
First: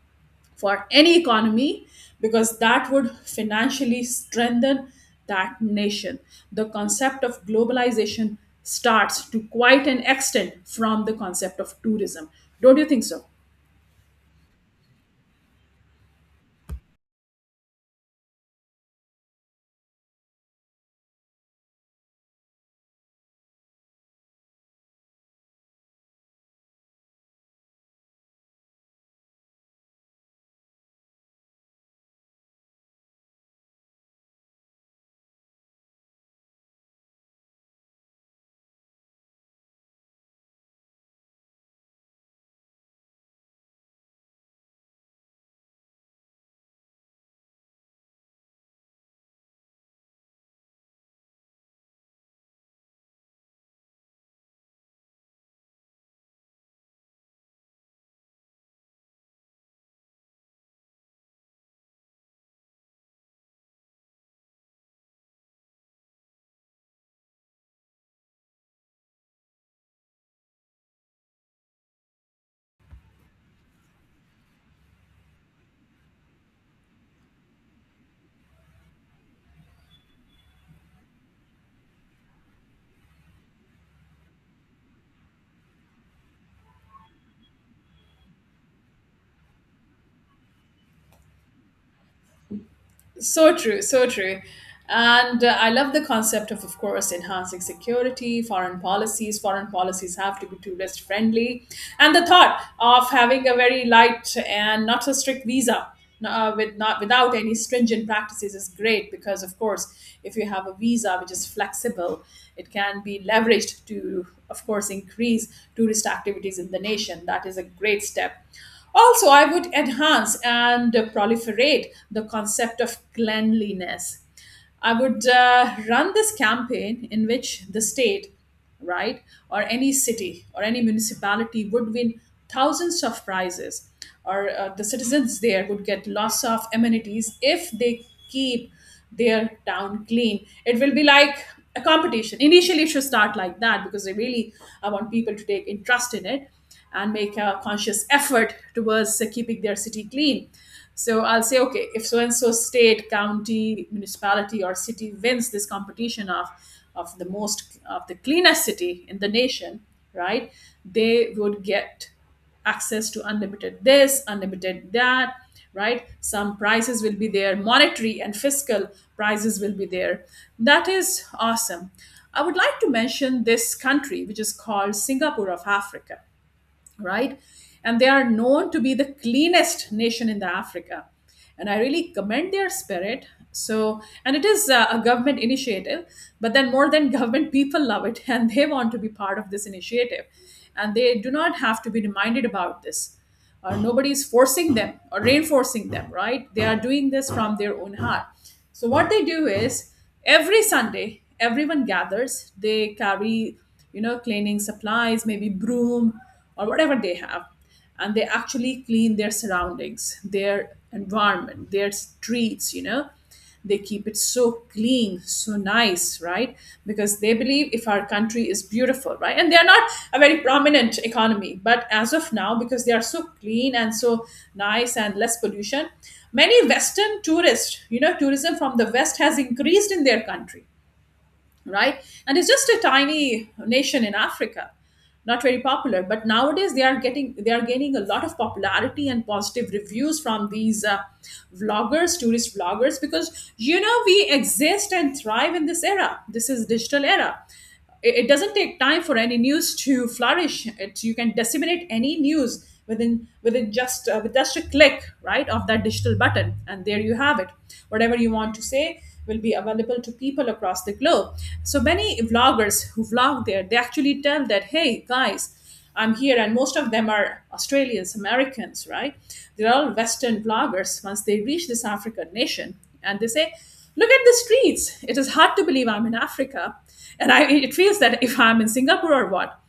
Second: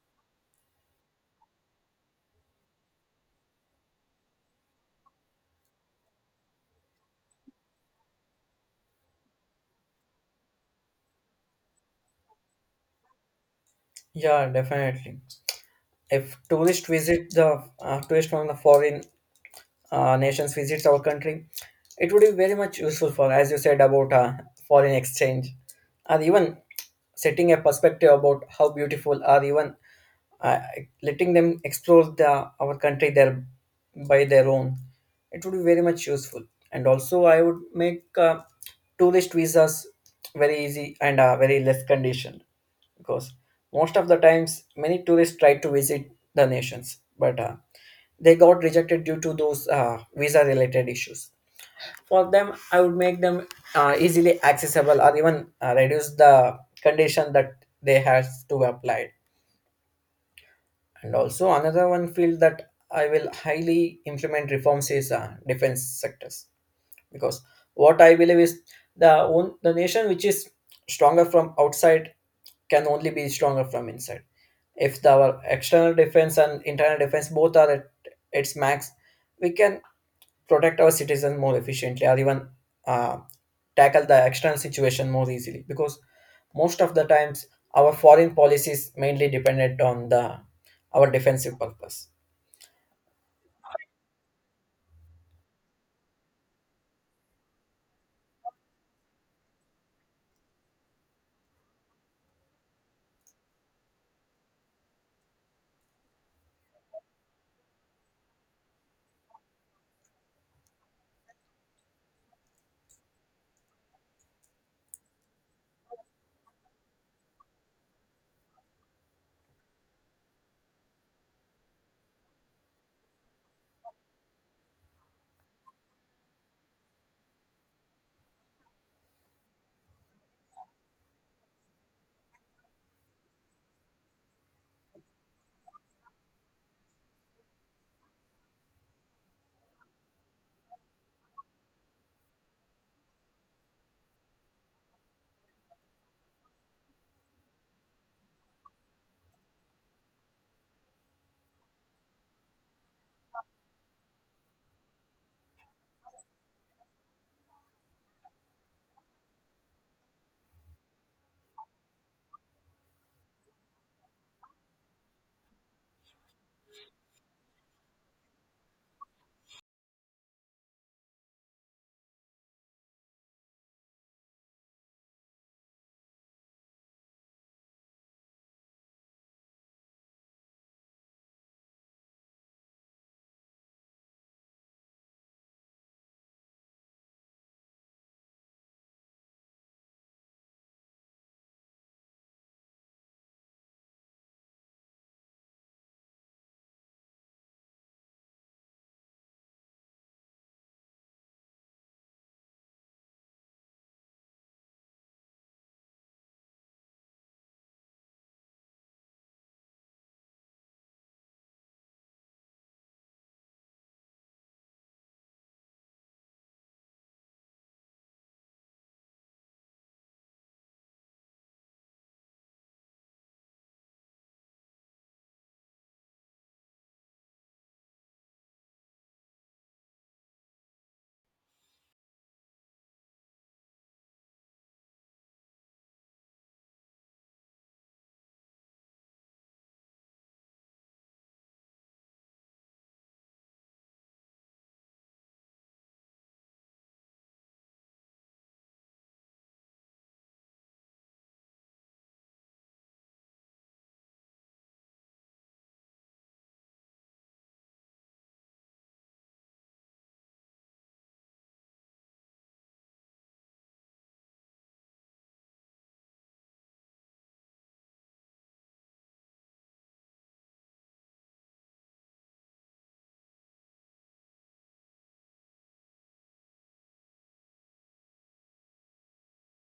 for any economy, because that would financially strengthen that nation. The concept of globalization starts to quite an extent from the concept of tourism. Don't you think so?
Yeah, definitely. If tourist visit the tourist from the foreign nations visits our country, it would be very much useful for, as you said about foreign exchange, or even setting a perspective about how beautiful or even uh, letting them explore the our country their by their own, it would be very much useful. And also I would make tourist visas very easy and very less condition, because most of the times many tourists try to visit the nations but they got rejected due to those visa related issues. For them I would make them easily accessible or even reduce the condition that they have to apply. And also another one field that I will highly implement reforms is defense sectors, because what I believe is the own, the nation which is stronger from outside can only be stronger from inside. If the, our external defense and internal defense both are at its max, we can protect our citizens more efficiently or even uh, tackle the external situation more easily, because most of the times our foreign policy is mainly dependent on the our defensive purpose.
So true, so true. And I love the concept of course, enhancing security, foreign policies. Foreign policies have to be tourist friendly. And the thought of having a very light and not so strict visa, with not without any stringent practices, is great, because of course, if you have a visa which is flexible, it can be leveraged to of course increase tourist activities in the nation. That is a great step. Also, I would enhance and proliferate the concept of cleanliness. I would run this campaign in which the state, right, or any city or any municipality would win thousands of prizes, or the citizens there would get lots of amenities if they keep their town clean. It will be like a competition. Initially, it should start like that, because I want people to take interest in it and make a conscious effort towards keeping their city clean. So I'll say, okay, if so and so state, county, municipality, or city wins this competition of the most of the cleanest city in the nation, right? They would get access to unlimited this, unlimited that, right? Some prices will be there, monetary and fiscal prices will be there. That is awesome. I would like to mention this country, which is called Singapore of Africa, right? And they are known to be the cleanest nation in the Africa. And I really commend their spirit. So, and it is a government initiative, but then more than government, people love it and they want to be part of this initiative. And they do not have to be reminded about this. Nobody is forcing them or reinforcing them, right? They are doing this from their own heart. So what they do is every Sunday, everyone gathers. They carry, you know, cleaning supplies, maybe broom or whatever they have, and they actually clean their surroundings, their environment, their streets. You know, they keep it so clean, so nice, right? Because they believe if our country is beautiful, right? And they are not a very prominent economy, but as of now, because they are so clean and so nice and less pollution, many western tourists, you know, tourism from the west has increased in their country, right? And it's just a tiny nation in Africa, not very popular, but nowadays they are getting, they are gaining a lot of popularity and positive reviews from these vloggers, tourist vloggers, because you know, we exist and thrive in this era, this is digital era. It doesn't take time for any news to flourish. You can disseminate any news within just with just a click, right, of that digital button, and there you have it. Whatever you want to say will be available to people across the globe. So many vloggers who vlog there, they actually tell that, hey guys, I'm here, and most of them are Australians, Americans, right? They're all Western vloggers, once they reach this African nation. And they say, look at the streets. It is hard to believe I'm in Africa. And I, it feels that if I'm in Singapore or what,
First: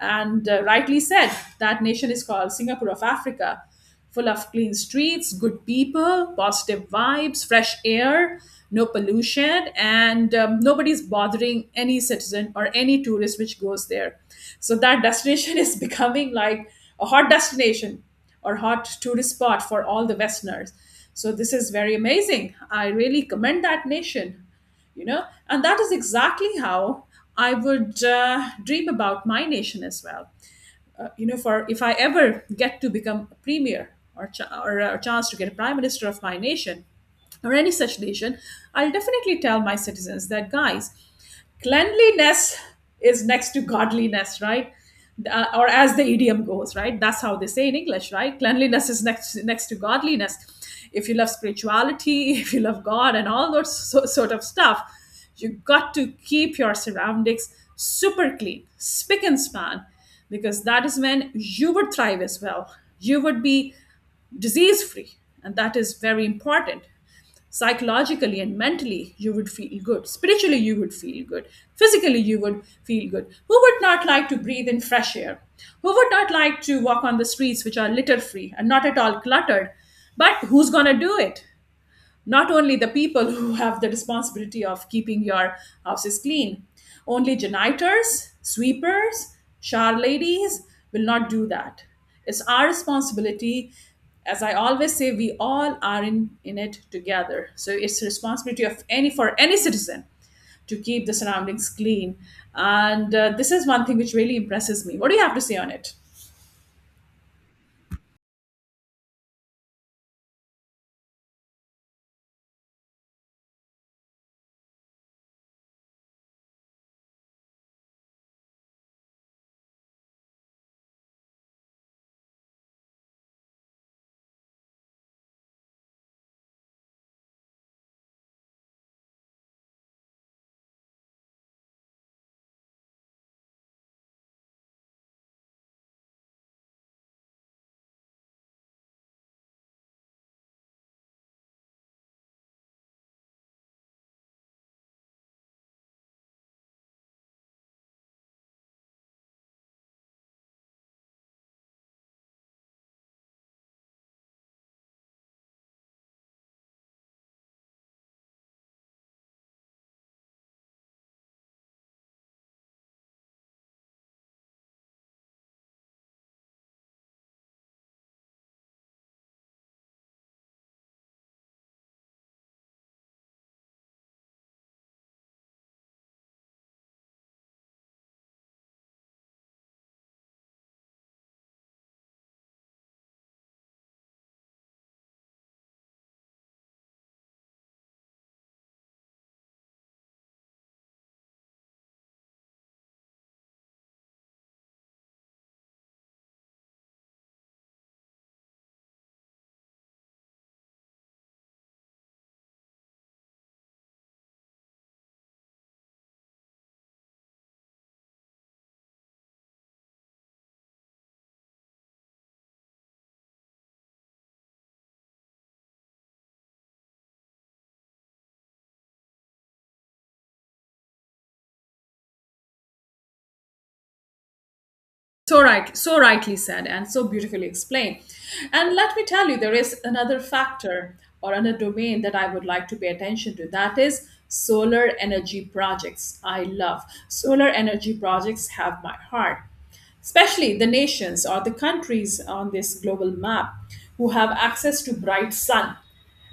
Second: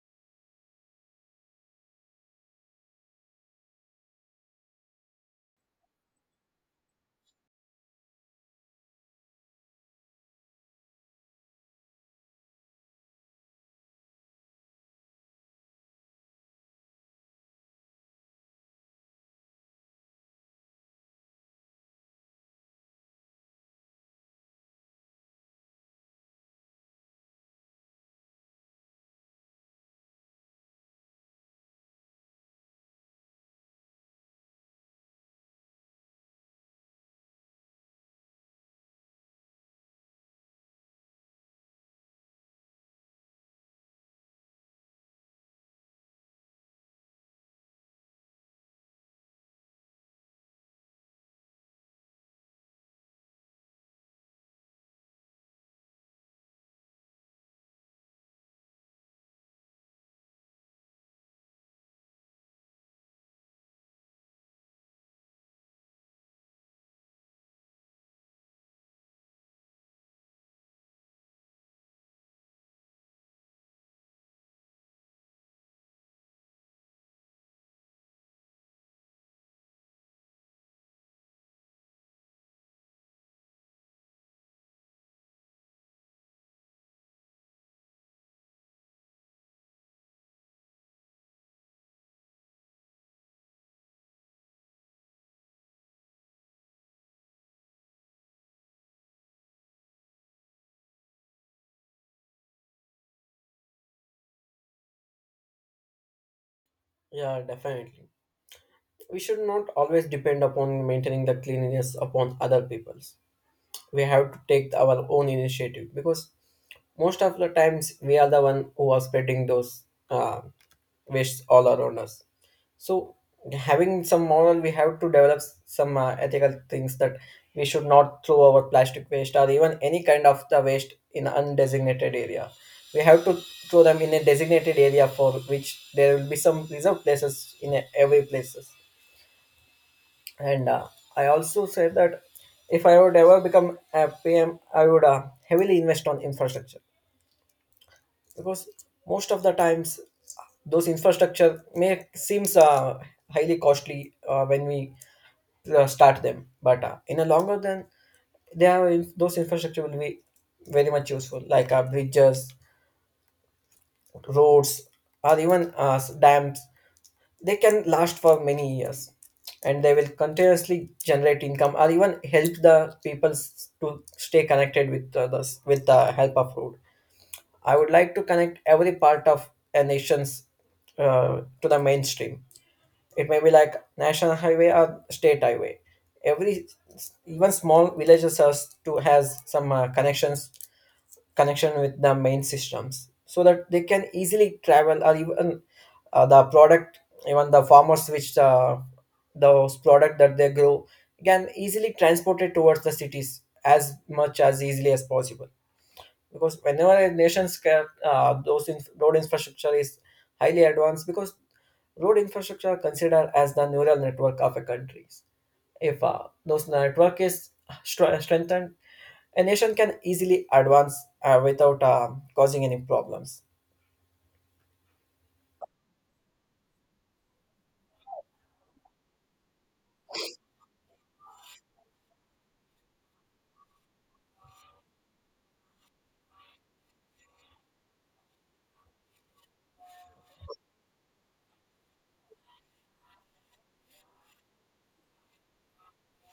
and rightly said, that nation is called Singapore of Africa, full of clean streets, good people, positive vibes, fresh air, no pollution, and nobody's bothering any citizen or any tourist which goes there. So that destination is becoming like a hot destination or hot tourist spot for all the Westerners. So this is very amazing. I really commend that nation, you know, and that is exactly how I would dream about my nation as well. You know, for if I ever get to become a premier or, or a chance to get a prime minister of my nation or any such nation, I'll definitely tell my citizens that, guys, cleanliness is next to godliness, right? Or as the idiom goes, right, that's how they say in English, right, cleanliness is next to godliness. If you love spirituality, if you love god and all those sort of stuff, you got to keep your surroundings super clean, spick and span, because that is when you would thrive as well. You would be disease free, and that is very important. Psychologically and mentally you would feel good, spiritually you would feel good, physically you would feel good. Who would not like to breathe in fresh air? Who would not like to walk on the streets which are litter free and not at all cluttered? But who's going to do it? Not only the people who have the responsibility of keeping your houses clean, only janitors, sweepers, shower ladies, will not do that. It's our responsibility. As I always say, we all are in it together, so it's the responsibility of any citizen to keep the surroundings clean. And this is one thing which really impresses me. What do you have to say on it?
Yeah, definitely. We should not always depend upon maintaining the cleanliness upon other people's. We have to take our own initiative because most of the times we are the one who are spreading those uh, wastes all around us. So, having some moral, we have to develop some ethical things that we should not throw our plastic waste or even any kind of the waste in undesignated area. We have to throw them in a designated area, for which there will be some reserved places in every places. And I also said that if I would ever become a PM, I would heavily invest on infrastructure, because most of the times those infrastructure may seems highly costly when we start them. But in a longer than they have in, those infrastructure will be very much useful, like bridges, roads, or even dams. They can last for many years, and they will continuously generate income or even help the people to stay connected with others with the help of road. I would like to connect every part of a nation's to the mainstream. It may be like national highway or state highway. Every even small villages has to has some connections, connection with the main systems, so that they can easily travel or even the product, even the farmers which those product that they grow can easily transport it towards the cities as much as easily as possible, because whenever a nation's those road infrastructure is highly advanced, because road infrastructure are considered as the neural network of a country. If those network is strengthened, a nation can easily advance without causing any problems.
So right, so rightly said and so beautifully explained. And let me tell you, there is another factor or another domain that I would like to pay attention to. That is solar energy projects. I love solar energy projects. Have my heart, especially the nations or the countries on this global map who have access to bright sun,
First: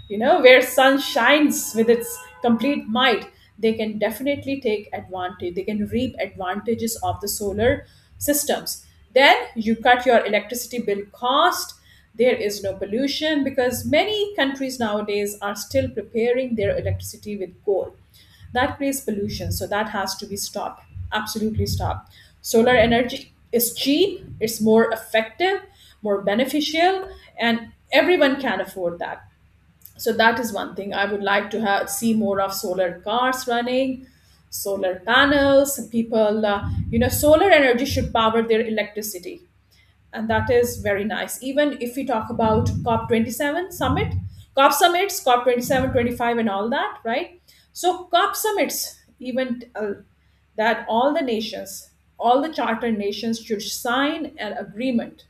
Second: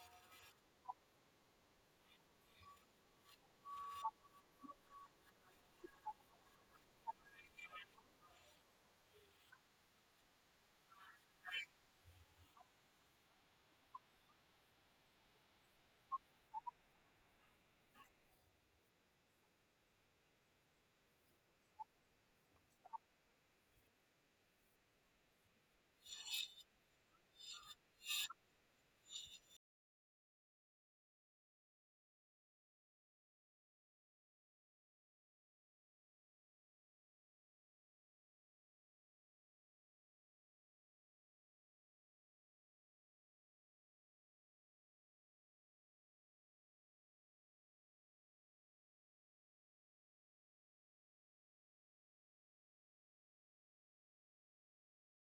you know, where sun shines with its complete might, they can definitely take advantage. They can reap advantages of the solar systems. Then you cut your electricity bill cost. There is no pollution because many countries nowadays are still preparing their electricity with coal. That creates pollution, so that has to be stopped. Absolutely stopped. Solar energy is cheap, it's more effective, more beneficial, and everyone can afford that, so that is one thing I would like to have, see more of solar cars running, solar panels, people. Solar energy should power their electricity, and that is very nice. Even if we talk about COP 27 summit, COP summits, COP 27, 25, and all that, right? So COP summits, even that all the nations, all the charter nations should sign an agreement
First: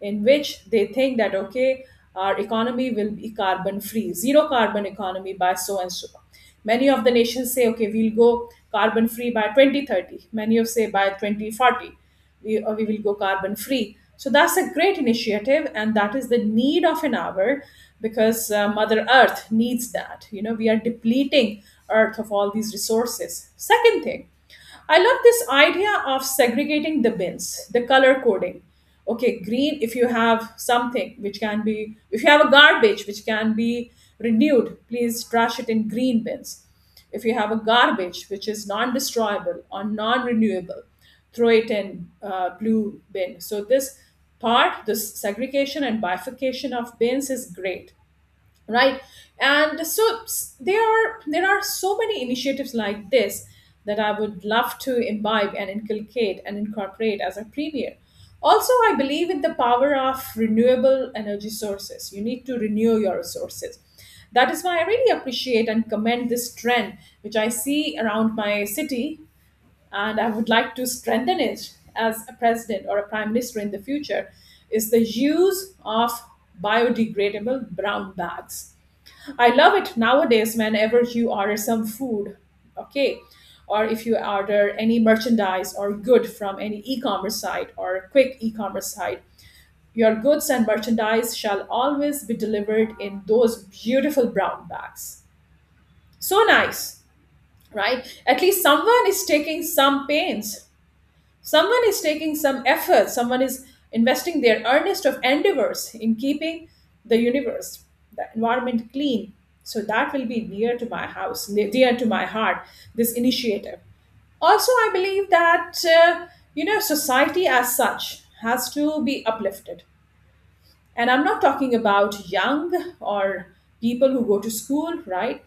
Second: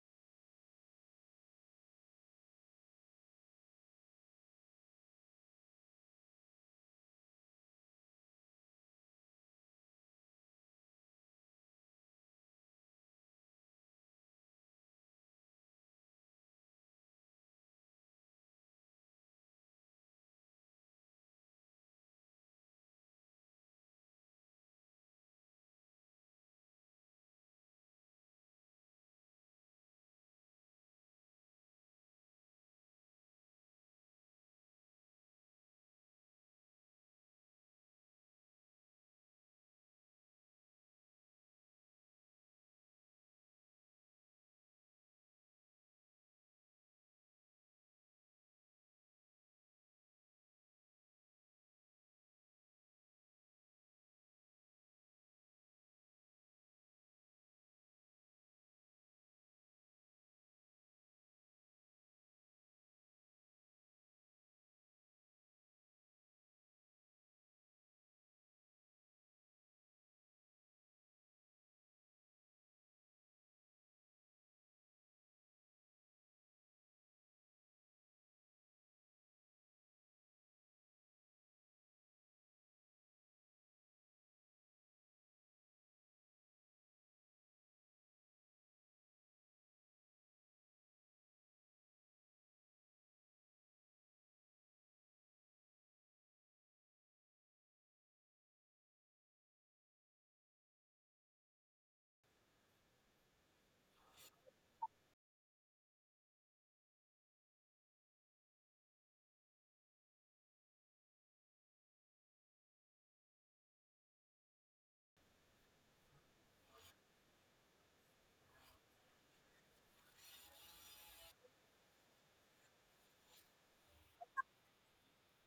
in which they think that, okay, our economy will be carbon free, zero carbon economy by so and so. Many of the nations say, okay, we'll go carbon free by 2030, many of say by 2040 we will go carbon free. So that's a great initiative and that is the need of an hour because mother earth needs that. You know, we are depleting earth of all these resources. Second thing, I love this idea of segregating the bins, the color coding. Okay, green, if you have something which can be, if you have a garbage which can be renewed, please trash it in green bins. If you have a garbage which is non destroyable or non renewable, throw it in blue bin. So this part, this segregation and bifurcation of bins is great, right? And there are so many initiatives like this that I would love to imbibe and inculcate and incorporate as a premier. Also, I believe in the power of renewable energy sources. You need to renew your resources. That is why I really appreciate and commend this trend which I see around my city, and I would like to strengthen it as a president or a prime minister in the future, is the use of biodegradable brown bags. I love it. Nowadays, whenever you order some food, okay, or if you order any merchandise or good from any e commerce site or quick e commerce site, your goods and merchandise shall always be delivered in those beautiful brown bags. So nice, right? At least someone is taking some pains. Someone is taking some effort, someone is investing their earnest of endeavors in keeping the universe, the environment clean. So that will be near to my house, dear to my heart, this initiative. Also, I believe that, society as such has to be uplifted, and I'm not talking about young or people who go to school, right?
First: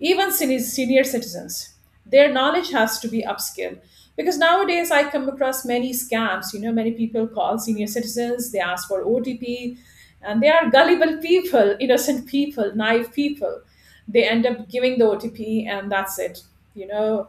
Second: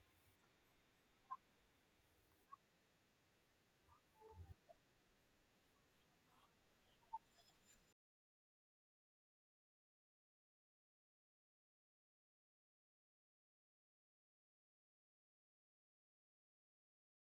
Even senior citizens, their knowledge has to be upskilled. Because nowadays I come across many scams. You know, many people call senior citizens, they ask for OTP, and they are gullible people, innocent people, naive people. They end up giving the OTP and that's it. You know,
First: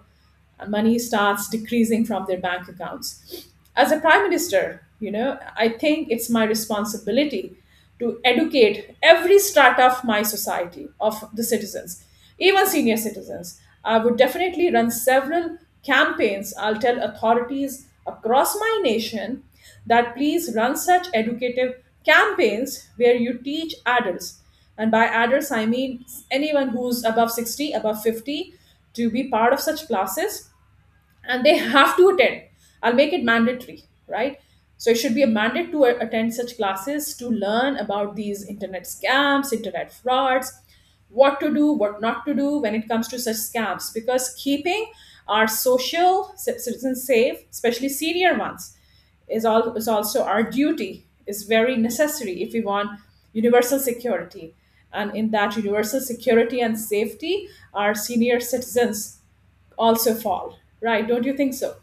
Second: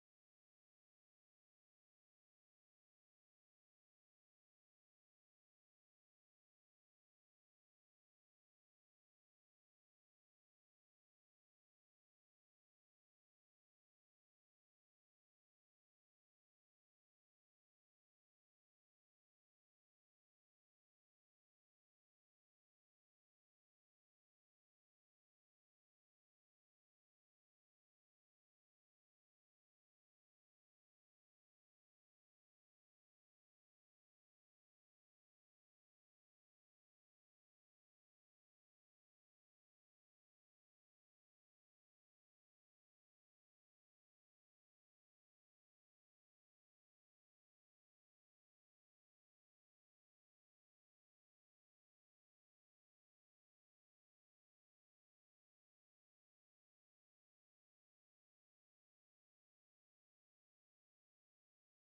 and money starts decreasing from their bank accounts. As a prime minister, you know, I think it's my responsibility to educate every strata of my society, of the citizens, even senior citizens. I would definitely run several campaigns. I'll tell authorities across my nation that please run such educative campaigns where you teach adults, and by adults I mean anyone who's above 60, above 50, to be part of such classes, and they have to attend. I'll make it mandatory, right? So it should be a mandate to attend such classes, to learn about these internet scams, internet frauds, what to do, what not to do when it comes to such scams. Because keeping our social citizens safe, especially senior ones, is also our duty, is very necessary if we want universal security. And in that universal security and safety, our senior citizens also fall, right? Don't you think so?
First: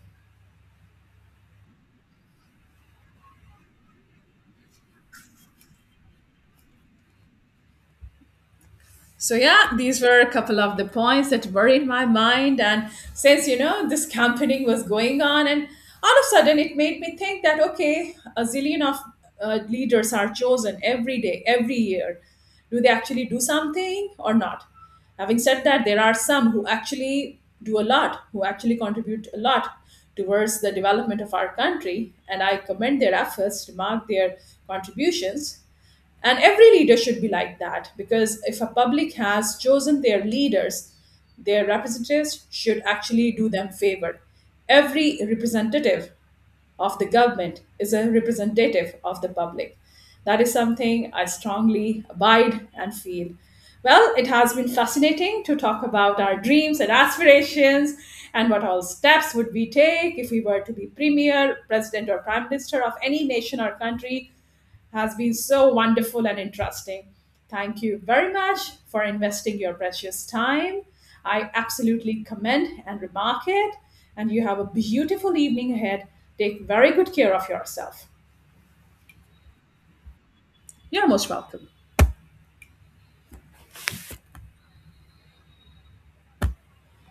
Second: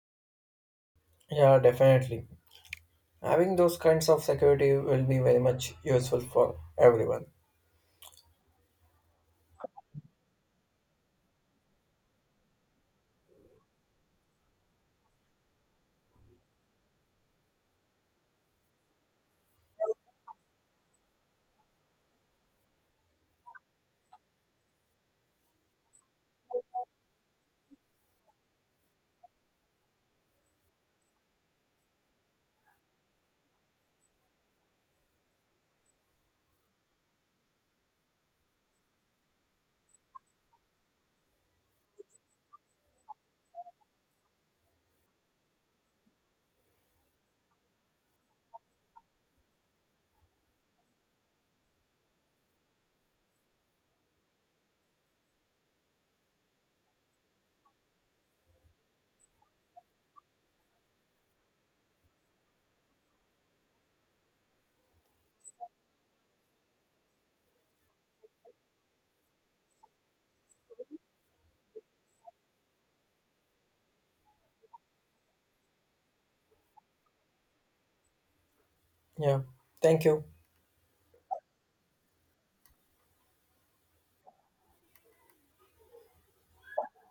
Yeah, definitely. Having those kinds of security will be very much useful for everyone.
So yeah, these were a couple of the points that were in my mind. And since, you know, this campaigning was going on, and all of a sudden it made me think that, okay, a zillion of leaders are chosen every day, every year. Do they actually do something or not? Having said that, there are some who actually do a lot, who actually contribute a lot towards the development of our country, and I commend their efforts, remark their contributions. And every leader should be like that, because if a public has chosen their leaders, their representatives should actually do them favor. Every representative of the government is a representative of the public. That is something I strongly abide and feel. Well, it has been fascinating to talk about our dreams and aspirations, and what all steps would we take if we were to be premier, president, or prime minister of any nation or country has been so wonderful and interesting. Thank you very much for investing your precious time. I absolutely commend and remark it. And you have a beautiful evening ahead. Take very good care of yourself.
Yeah, thank you.
You're most welcome.